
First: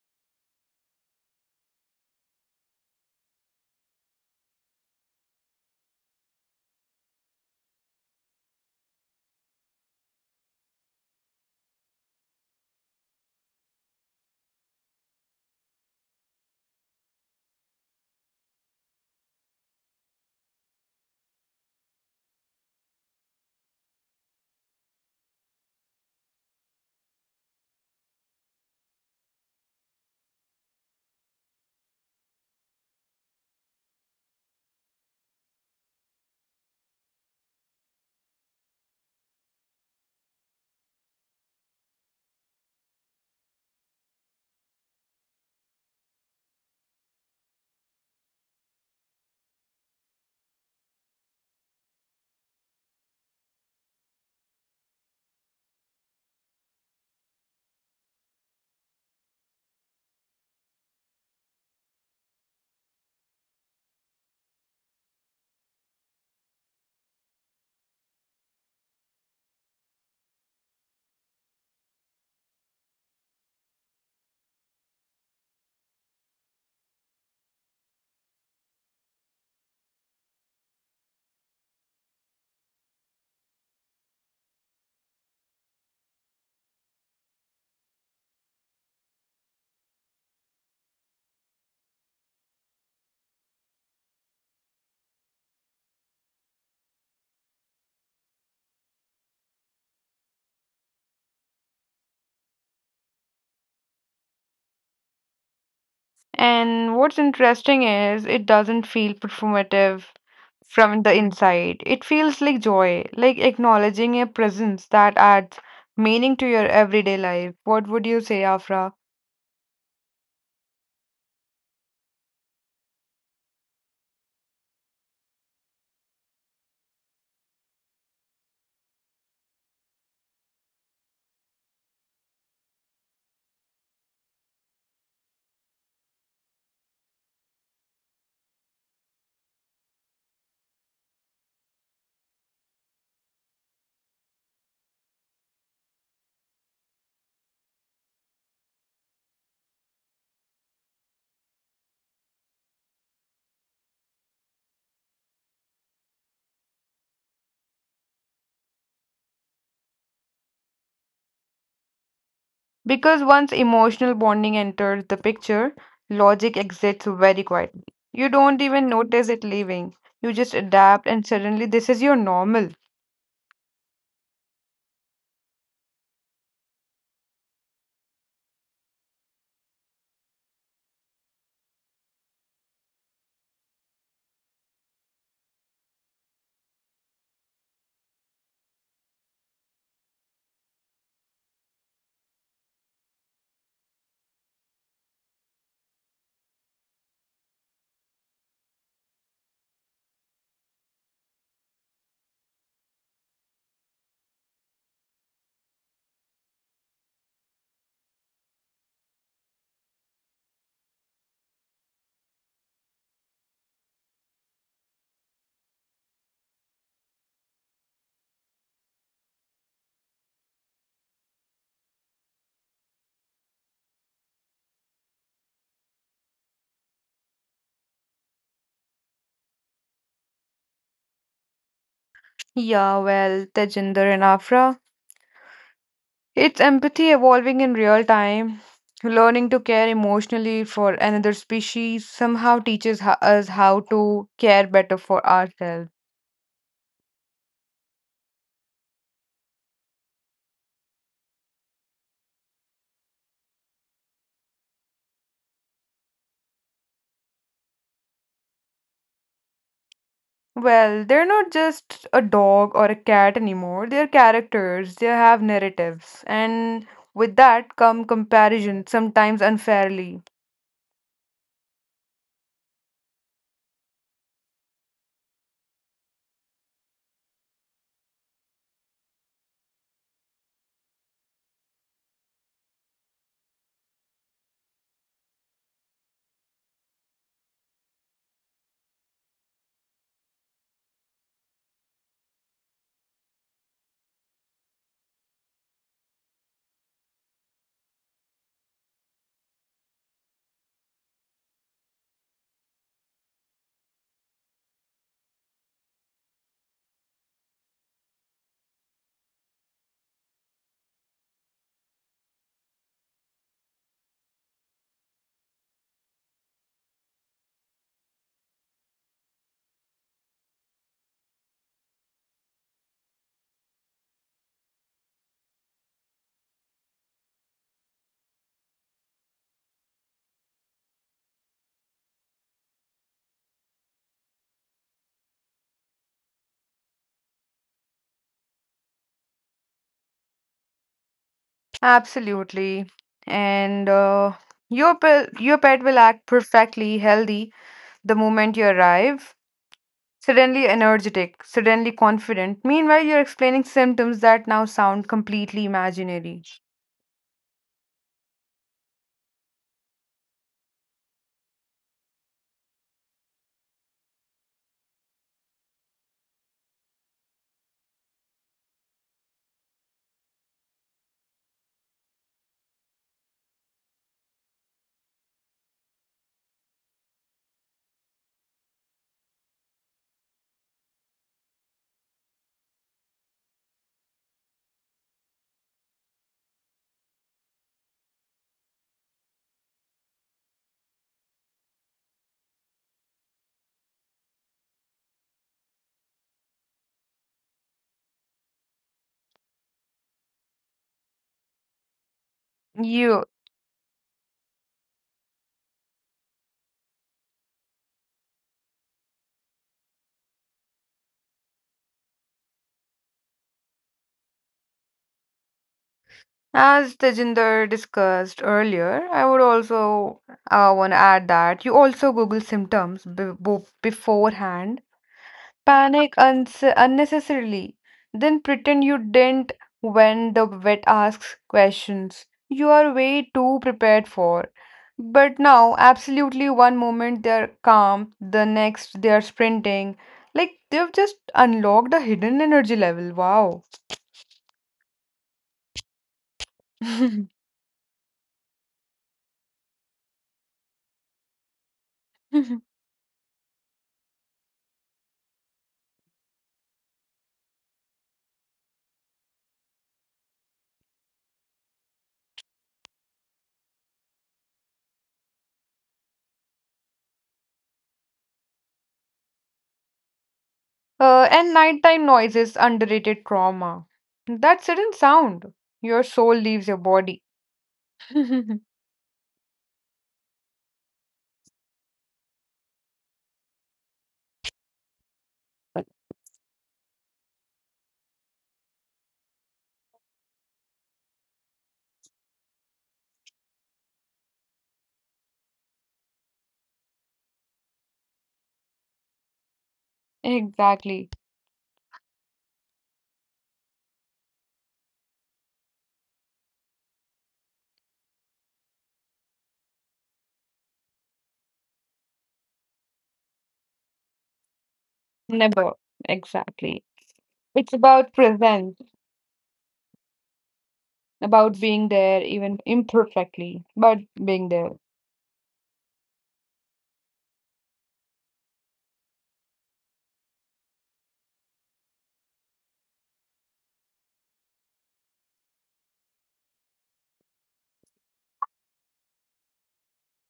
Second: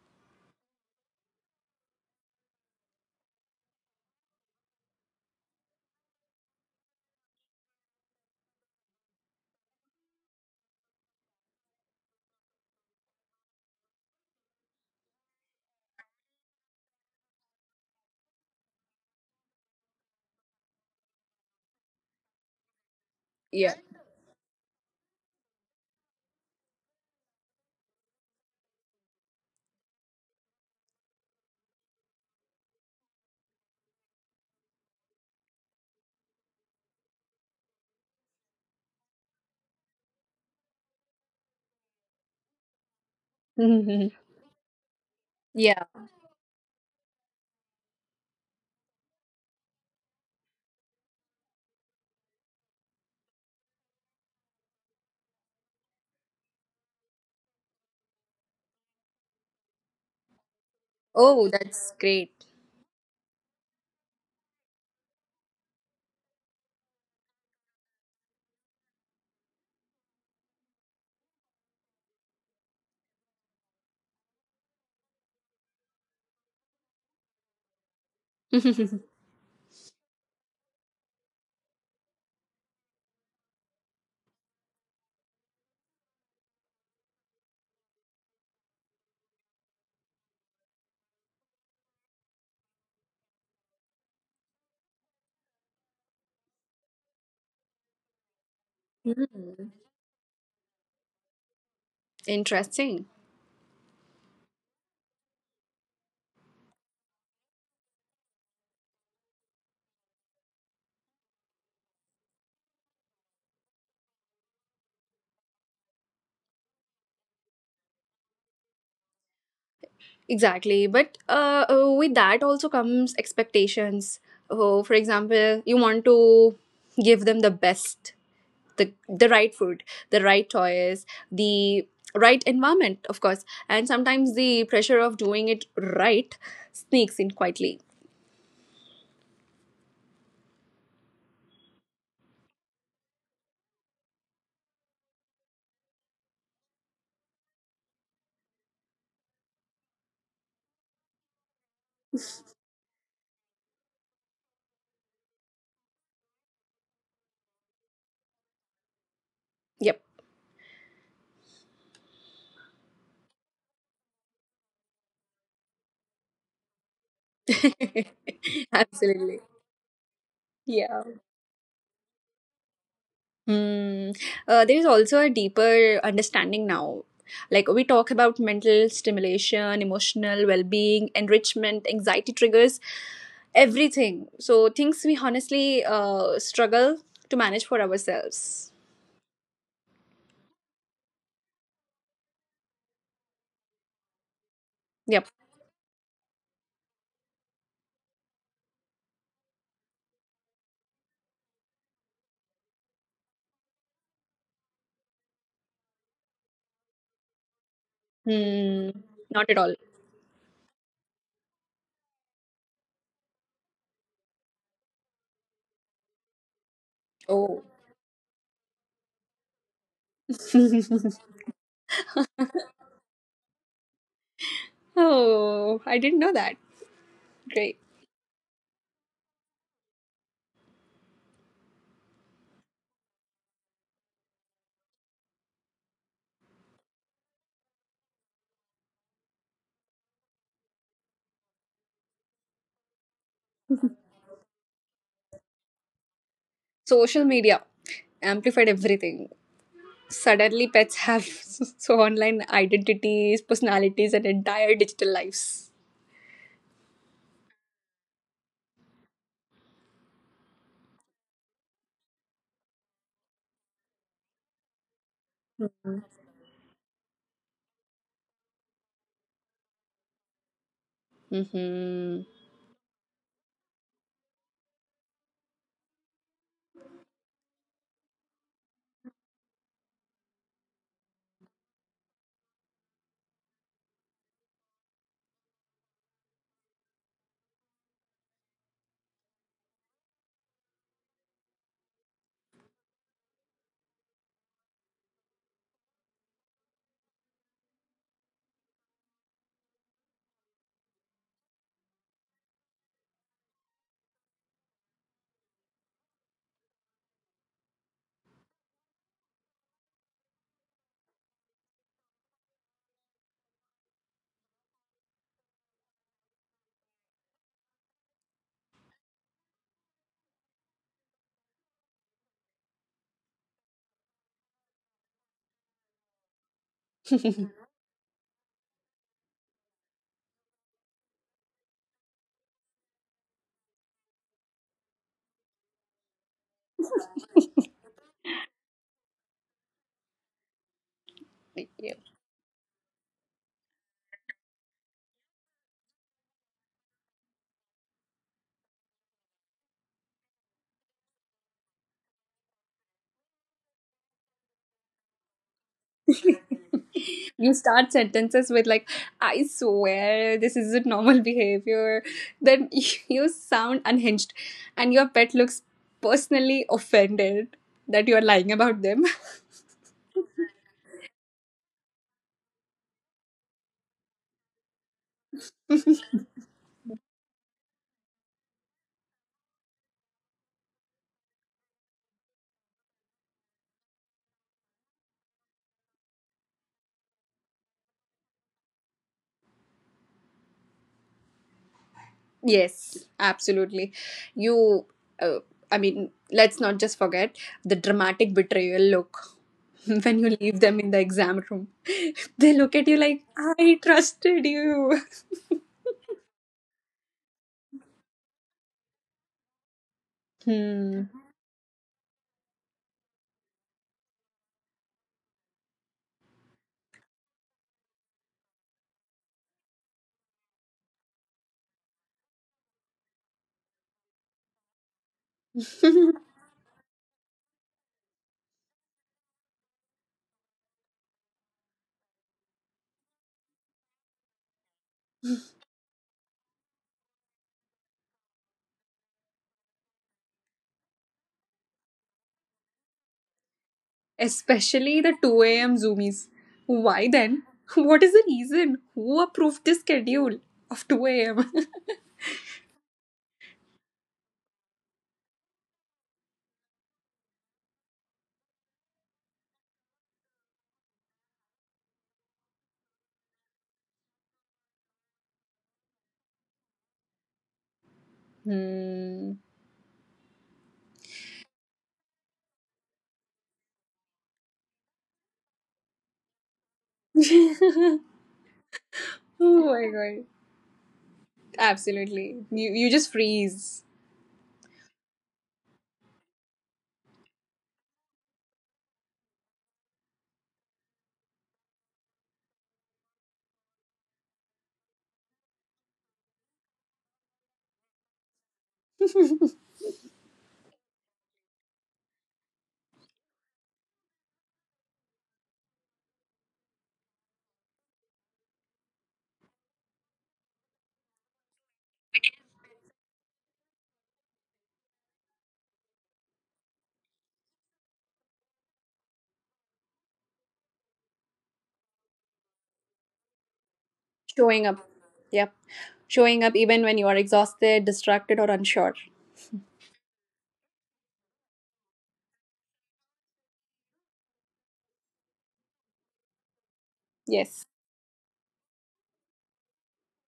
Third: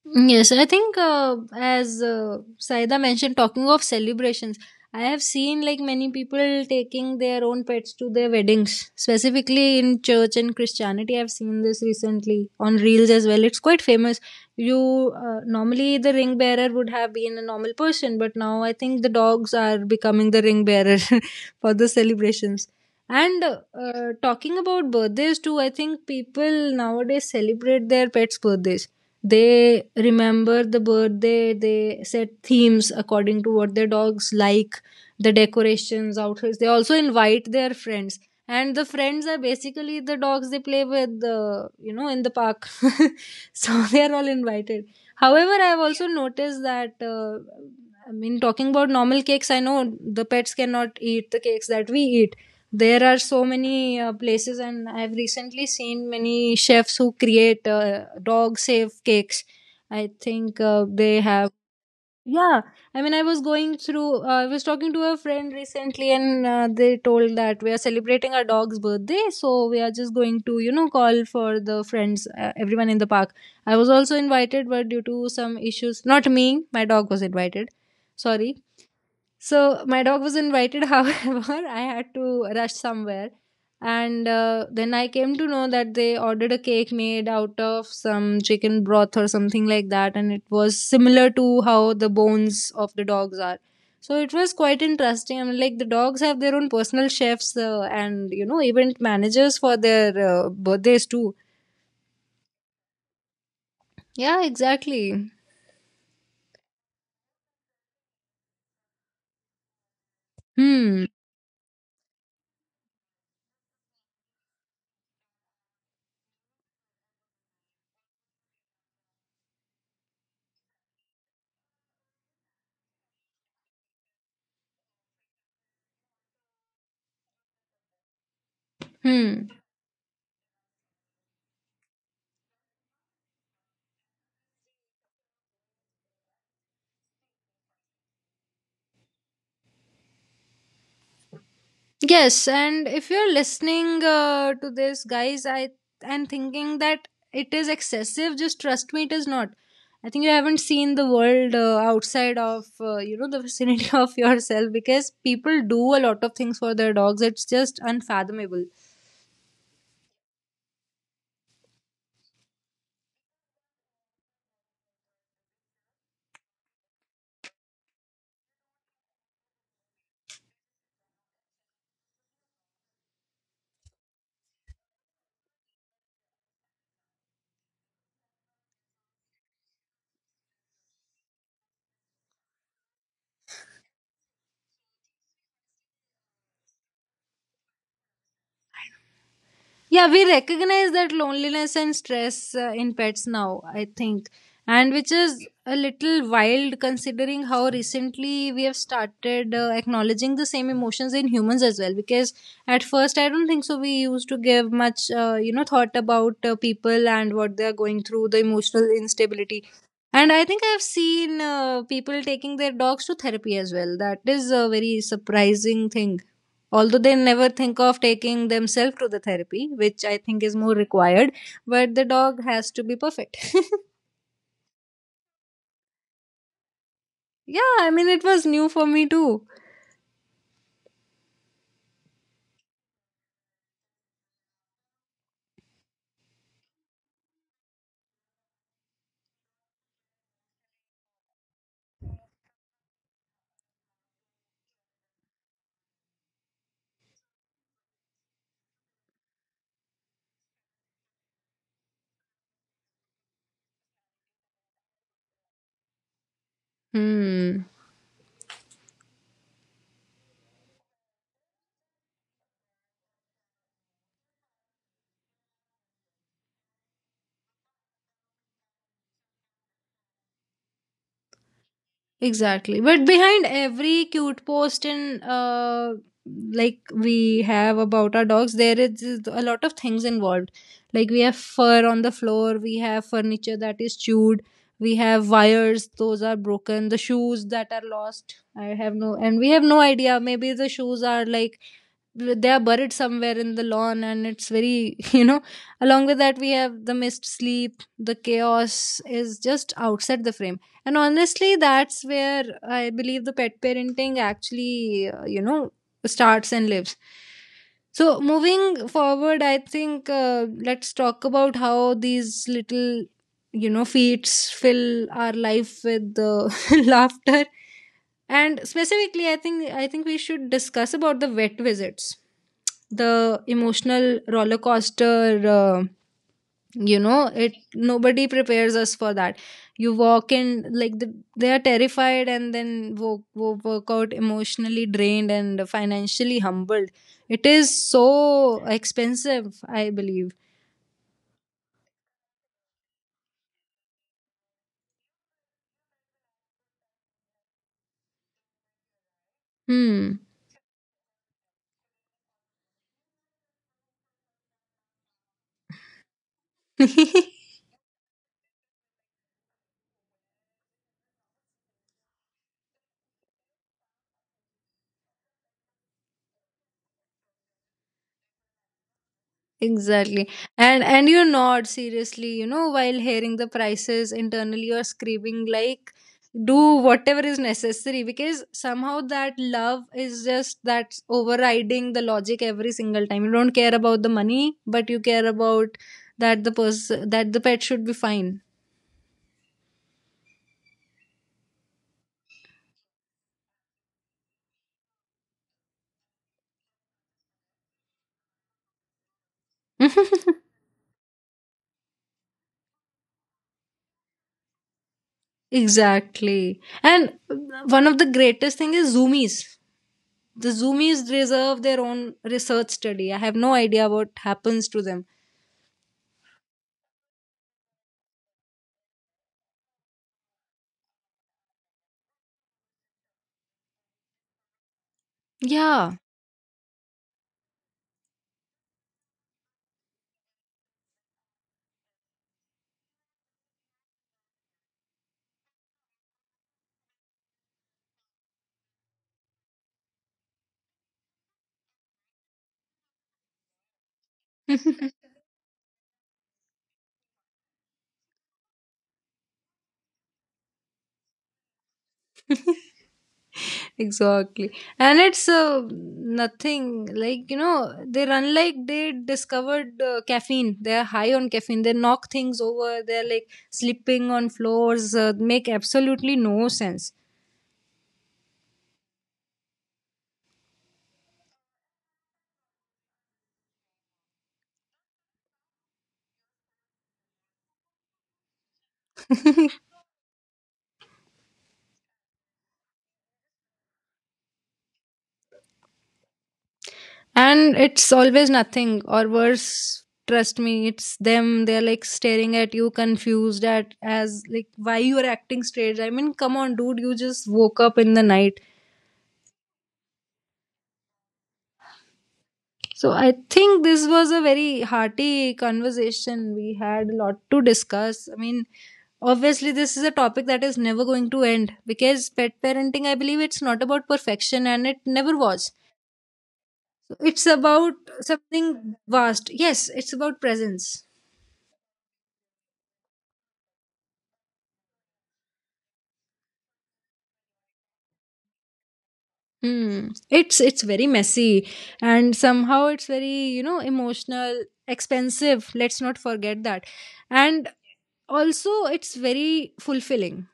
A: Mm, yes, I think as Saida mentioned, talking of celebrations, I have seen like many people taking their own pets to their weddings, specifically in church and Christianity. I've seen this recently on reels as well. It's quite famous. You Normally the ring bearer would have been a normal person, but now I think the dogs are becoming the ring bearer for the celebrations. And
C: Yeah.
A: talking about birthdays too, I think people nowadays celebrate their pets' birthdays. They remember the birthday, they set themes according to what their dogs like, the decorations, outfits. They also invite their friends. And the friends are basically the dogs they play with, in the park. So they are all invited. However, I've
C: Yeah.
A: also noticed that I mean, talking about normal cakes, I know the pets cannot eat the cakes that we eat. There are so many places, and I've recently seen many chefs who create dog safe cakes. I think they
C: Oh,
A: have
C: that's great.
A: yeah, I mean, I was going through, I was talking to a friend recently, and they told that we are celebrating our dog's birthday. So we are just going to, call for the friends, everyone in the park. I was also invited, but due to some issues, not me, my dog was invited. Sorry.
C: Mhm.
A: So my dog was invited, however, I had to rush somewhere. And then I came to know that they ordered a cake made out of some chicken broth or something like that. And it was similar to how the bones of the dogs are. So it was quite interesting. I mean, like the dogs have their own personal chefs and, event managers for their birthdays too.
C: Interesting.
A: Yeah, exactly.
B: And what's interesting is it doesn't feel performative from
A: Hmm.
B: the inside. It feels like joy, like acknowledging a presence that adds meaning to your everyday life. What would you say, Afra?
C: Exactly. But with that also comes expectations. Oh, for example, you want to give them the best, the
A: Hmm.
C: right food, the right toys, the right environment, of course. And sometimes the pressure of doing it right sneaks in quietly.
A: Yes, and if you're listening to this, guys, I and thinking that it is excessive, just trust me, it is not. I think you haven't seen the world outside of you know the vicinity of yourself because people do a lot of things for their dogs. It's just unfathomable.
C: Yep.
B: Because once emotional bonding enters the picture, logic exits very quietly. You don't even notice
C: Absolutely.
B: it leaving. You just
C: Yeah.
B: adapt, and suddenly this is your normal.
C: Hmm. There's also a deeper understanding now. Like we talk about mental stimulation, emotional well being, enrichment, anxiety triggers, everything. So things we honestly struggle to manage for ourselves.
A: Yeah, we recognize that loneliness and stress in pets now, I think, and which
C: Yep.
A: is a little wild considering how recently we have started acknowledging the same emotions in humans as well, because at first I don't think so we used to give much thought about people and what they are going through, the emotional
C: Hmm. Not at
A: instability.
C: all.
A: And I think I've seen people taking their dogs to therapy as well. That is a very surprising thing, although they never
C: Oh.
A: think of taking themselves to the therapy, which I think is more required, but the dog has to be perfect.
C: Oh, I didn't know that.
A: Yeah,
C: Great.
A: I mean, it was new for me too.
B: Yeah, well, Tejinder and Afra. It's empathy evolving in real time. Learning to care emotionally for another species somehow teaches us how to care better for ourselves.
C: Social media amplified everything. Suddenly, pets have so online identities, personalities, and entire digital lives.
A: Hmm.
B: Well, they're not just a dog or a cat anymore. They're characters, they have
C: Hmm.
B: narratives. And with that come comparison, sometimes unfairly.
A: Exactly, but behind every cute post and like we have about our dogs, there is a lot of things involved. Like we have fur on the floor, we have furniture that is chewed, we have wires those are broken, the shoes that are lost. I have no, and we have no idea, maybe the shoes are like they are buried somewhere in the lawn, and it's very you know, along with that we have the missed sleep, the chaos is just outside the frame. And honestly, that's where I believe the pet parenting actually, you know, starts and lives. So moving forward, I think, let's talk about how these little, you know, feats fill our life with laughter. And specifically, I think we should discuss about the vet visits, the emotional roller coaster. You know, it nobody prepares us for that. You walk in like they are terrified, and then work out emotionally drained and financially humbled. It is so expensive, I believe.
B: Absolutely. And Your, your pet will act perfectly healthy the moment you arrive
A: Hmm.
B: suddenly energetic, suddenly confident. Meanwhile, you're explaining symptoms that now sound completely imaginary.
C: You start sentences with like, I swear this isn't normal behavior, then you sound unhinged and your pet looks personally offended that you're lying about them.
A: Exactly. And you nod seriously, you know, while hearing the prices internally you're screaming like, do whatever is necessary, because somehow that love is just that's overriding the logic every single time. You don't care about the money, but you care about that the pet should be fine.
C: Yes, absolutely. You, uh, I mean, let's not just forget the dramatic betrayal look when you leave them in the exam room. They look at you like,
B: You,
C: I trusted you.
A: Exactly. And one of the greatest thing is zoomies. The zoomies
C: Hmm.
A: deserve their own research study. I have no idea what happens to them.
B: as Tejinder discussed earlier, I would also want to add that you also Google symptoms beforehand.
A: Yeah.
B: Panic uns unnecessarily. Then pretend you didn't when the vet asks questions you are way too prepared for. But now, absolutely, one moment they're calm, the next they're sprinting. Like they've just unlocked a hidden energy level. Wow.
C: Especially the 2 a.m. zoomies. Why then? What is the reason? Who approved this schedule of 2 a.m.?
A: Exactly. And it's nothing like, you know, they're unlike they discovered caffeine, they're high on caffeine, they knock things over, they're like slipping on floors, make absolutely no sense.
C: Hmm.
B: And nighttime noises, underrated trauma. That sudden sound, your soul leaves your body.
C: Oh my god. Absolutely. You just freeze.
A: And it's always nothing or worse, trust me, it's them. They're like staring at you confused at as like why you're acting strange. I mean, come on dude, you just woke up in the night.
B: Exactly.
A: So I think this was a very hearty conversation. We had a lot to discuss. I mean, obviously this is a topic that is never going to end, because pet parenting, I believe, it's not about perfection, and it never was.
B: Never. Exactly.
A: So, it's about
B: It's about
A: something
B: present,
A: vast. Yes, it's about presence.
B: about being there, even imperfectly, but being
C: Showing
B: there.
C: up. Yep. Showing up even when you are exhausted, distracted, or unsure.
A: Hmm. It's very messy, and somehow it's very, you know, emotional, expensive. Let's not forget that. And
C: Yes.
A: also it's very fulfilling,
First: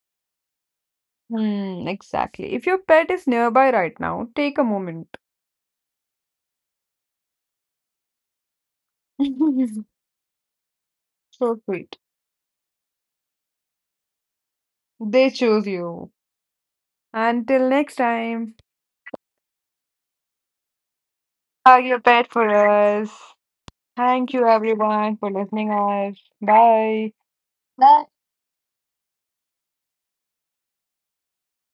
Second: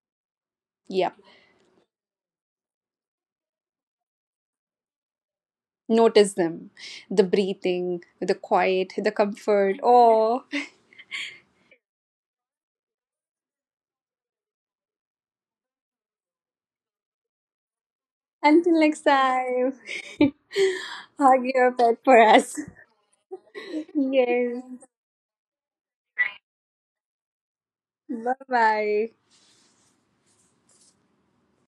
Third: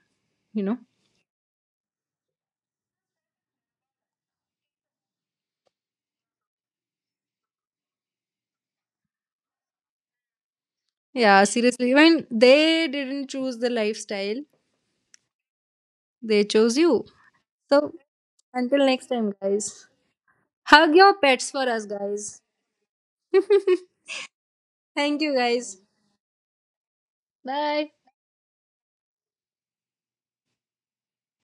A: you know.
C: Yep.
B: Hmm, exactly. If your pet is nearby right now, take a moment.
C: Notice them. The breathing, the quiet, the comfort. Oh.
A: Yeah,
B: So
A: seriously.
B: sweet.
A: When they didn't choose the lifestyle,
B: They choose you.
A: they chose you.
B: Until
A: So
B: next time,
A: until
C: Until next
A: next time,
C: time.
A: guys. Hug your
C: Hug
A: pets for
C: your
B: are
A: us,
C: pet
B: your
C: for
B: pet
A: guys.
B: for
C: us.
B: us. Thank you
C: Yes.
B: everyone
A: Thank
B: for
A: you,
B: listening
A: guys.
B: us. Bye.
A: Bye.
B: Bye.
C: Bye bye.